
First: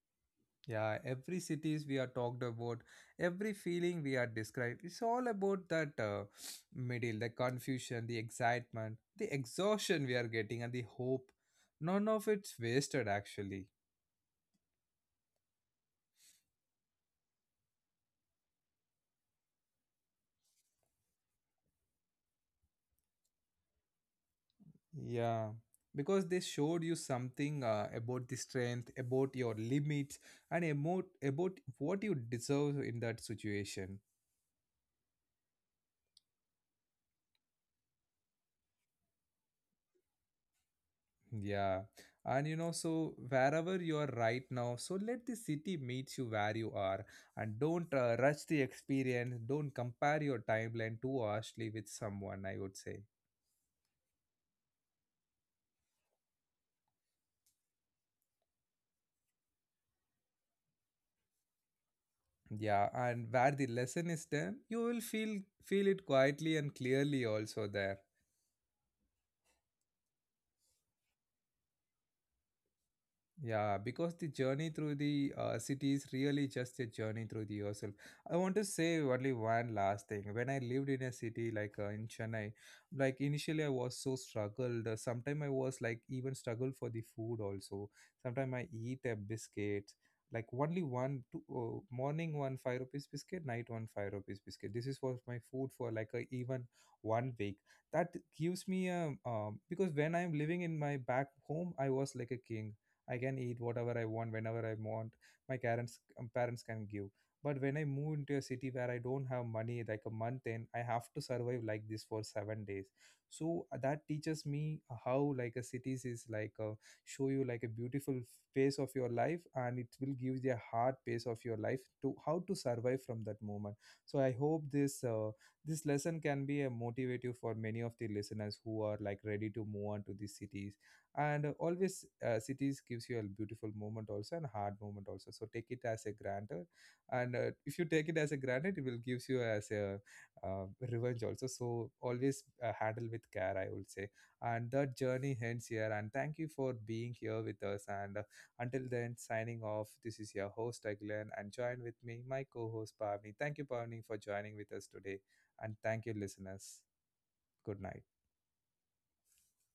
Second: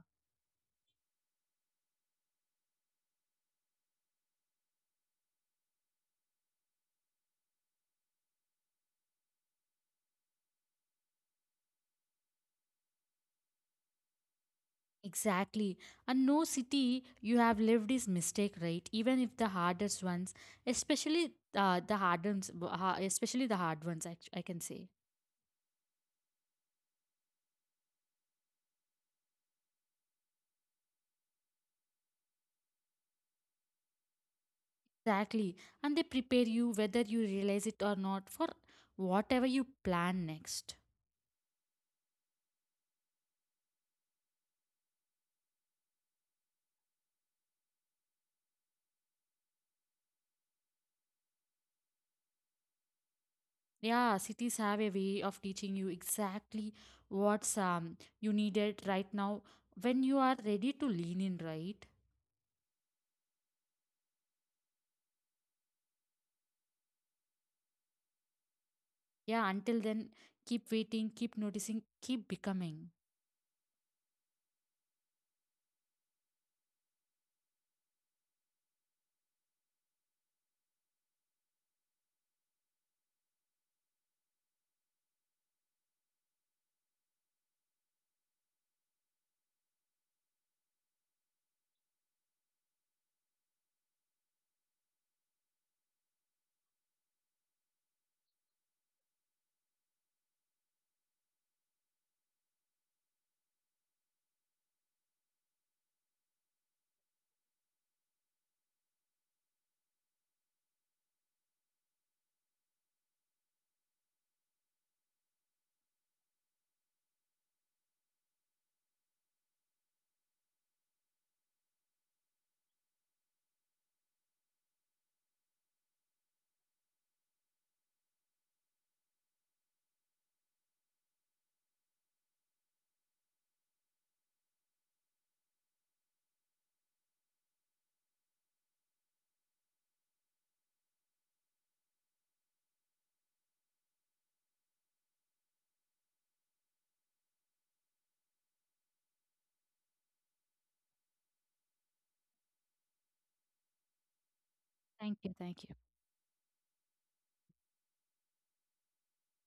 S1: Yeah, every cities we are talked about, every feeling we are described, it's all about that uh, middle, the confusion, the excitement, the exhaustion we are getting, and the hope. None of it's wasted actually.
S2: Exactly. And no city you have lived is mistake, right? Even if the hardest ones, especially uh, the hard ones, uh, especially the hard ones, I, I can say.
S1: Yeah, because they showed you something uh, about the strength, about your limits, and about about what you deserve in that situation.
S2: Exactly. And they prepare you, whether you realize it or not, for whatever you plan next.
S1: Yeah. And you know, so wherever you are right now, so let the city meet you where you are and don't uh, rush the experience. Don't compare your timeline too harshly with someone, I would say.
S2: Yeah, cities have a way of teaching you exactly what's um, you needed right now when you are ready to lean in, right?
S1: Yeah. And where the lesson is done, you will feel feel it quietly and clearly also there.
S2: Yeah, until then, keep waiting, keep noticing, keep becoming.
S1: Yeah, because the journey through the uh, city is really just a journey through the yourself. I want to say only one last thing. When I lived in a city like uh, in Chennai, like initially I was so struggled. Uh, Sometimes I was like even struggled for the food also. Sometimes I eat a biscuit, like only one two, uh, morning one five rupees biscuit, night one five rupees biscuit. This is was my food for like a, even one week. That gives me a um, because when I'm living in my back home, I was like a king. I can eat whatever I want whenever I want. My parents um, parents can give. But when I move into a city where I don't have money, like a month in, I have to survive like this for seven days. So uh, that teaches me how like a cities is like a, show you like a beautiful phase of your life, and it will give you a hard pace of your life to how to survive from that moment. So I hope this uh, this lesson can be a motivative for many of the listeners who are like ready to move on to these cities, and always uh, cities gives you a beautiful moment also and hard moment also, so take it as a granted. And uh, if you take it as a granted, it will gives you as a uh, revenge also, so always uh, handle with care, I would say. And that journey ends here, and thank you for being here with us. And uh, until then, signing off, this is your host Aglan, and join with me my co-host Pavni. Thank you, Pavni, for joining with us today.
S2: Thank you.
S1: And
S2: Thank you.
S1: thank you, listeners. Good night.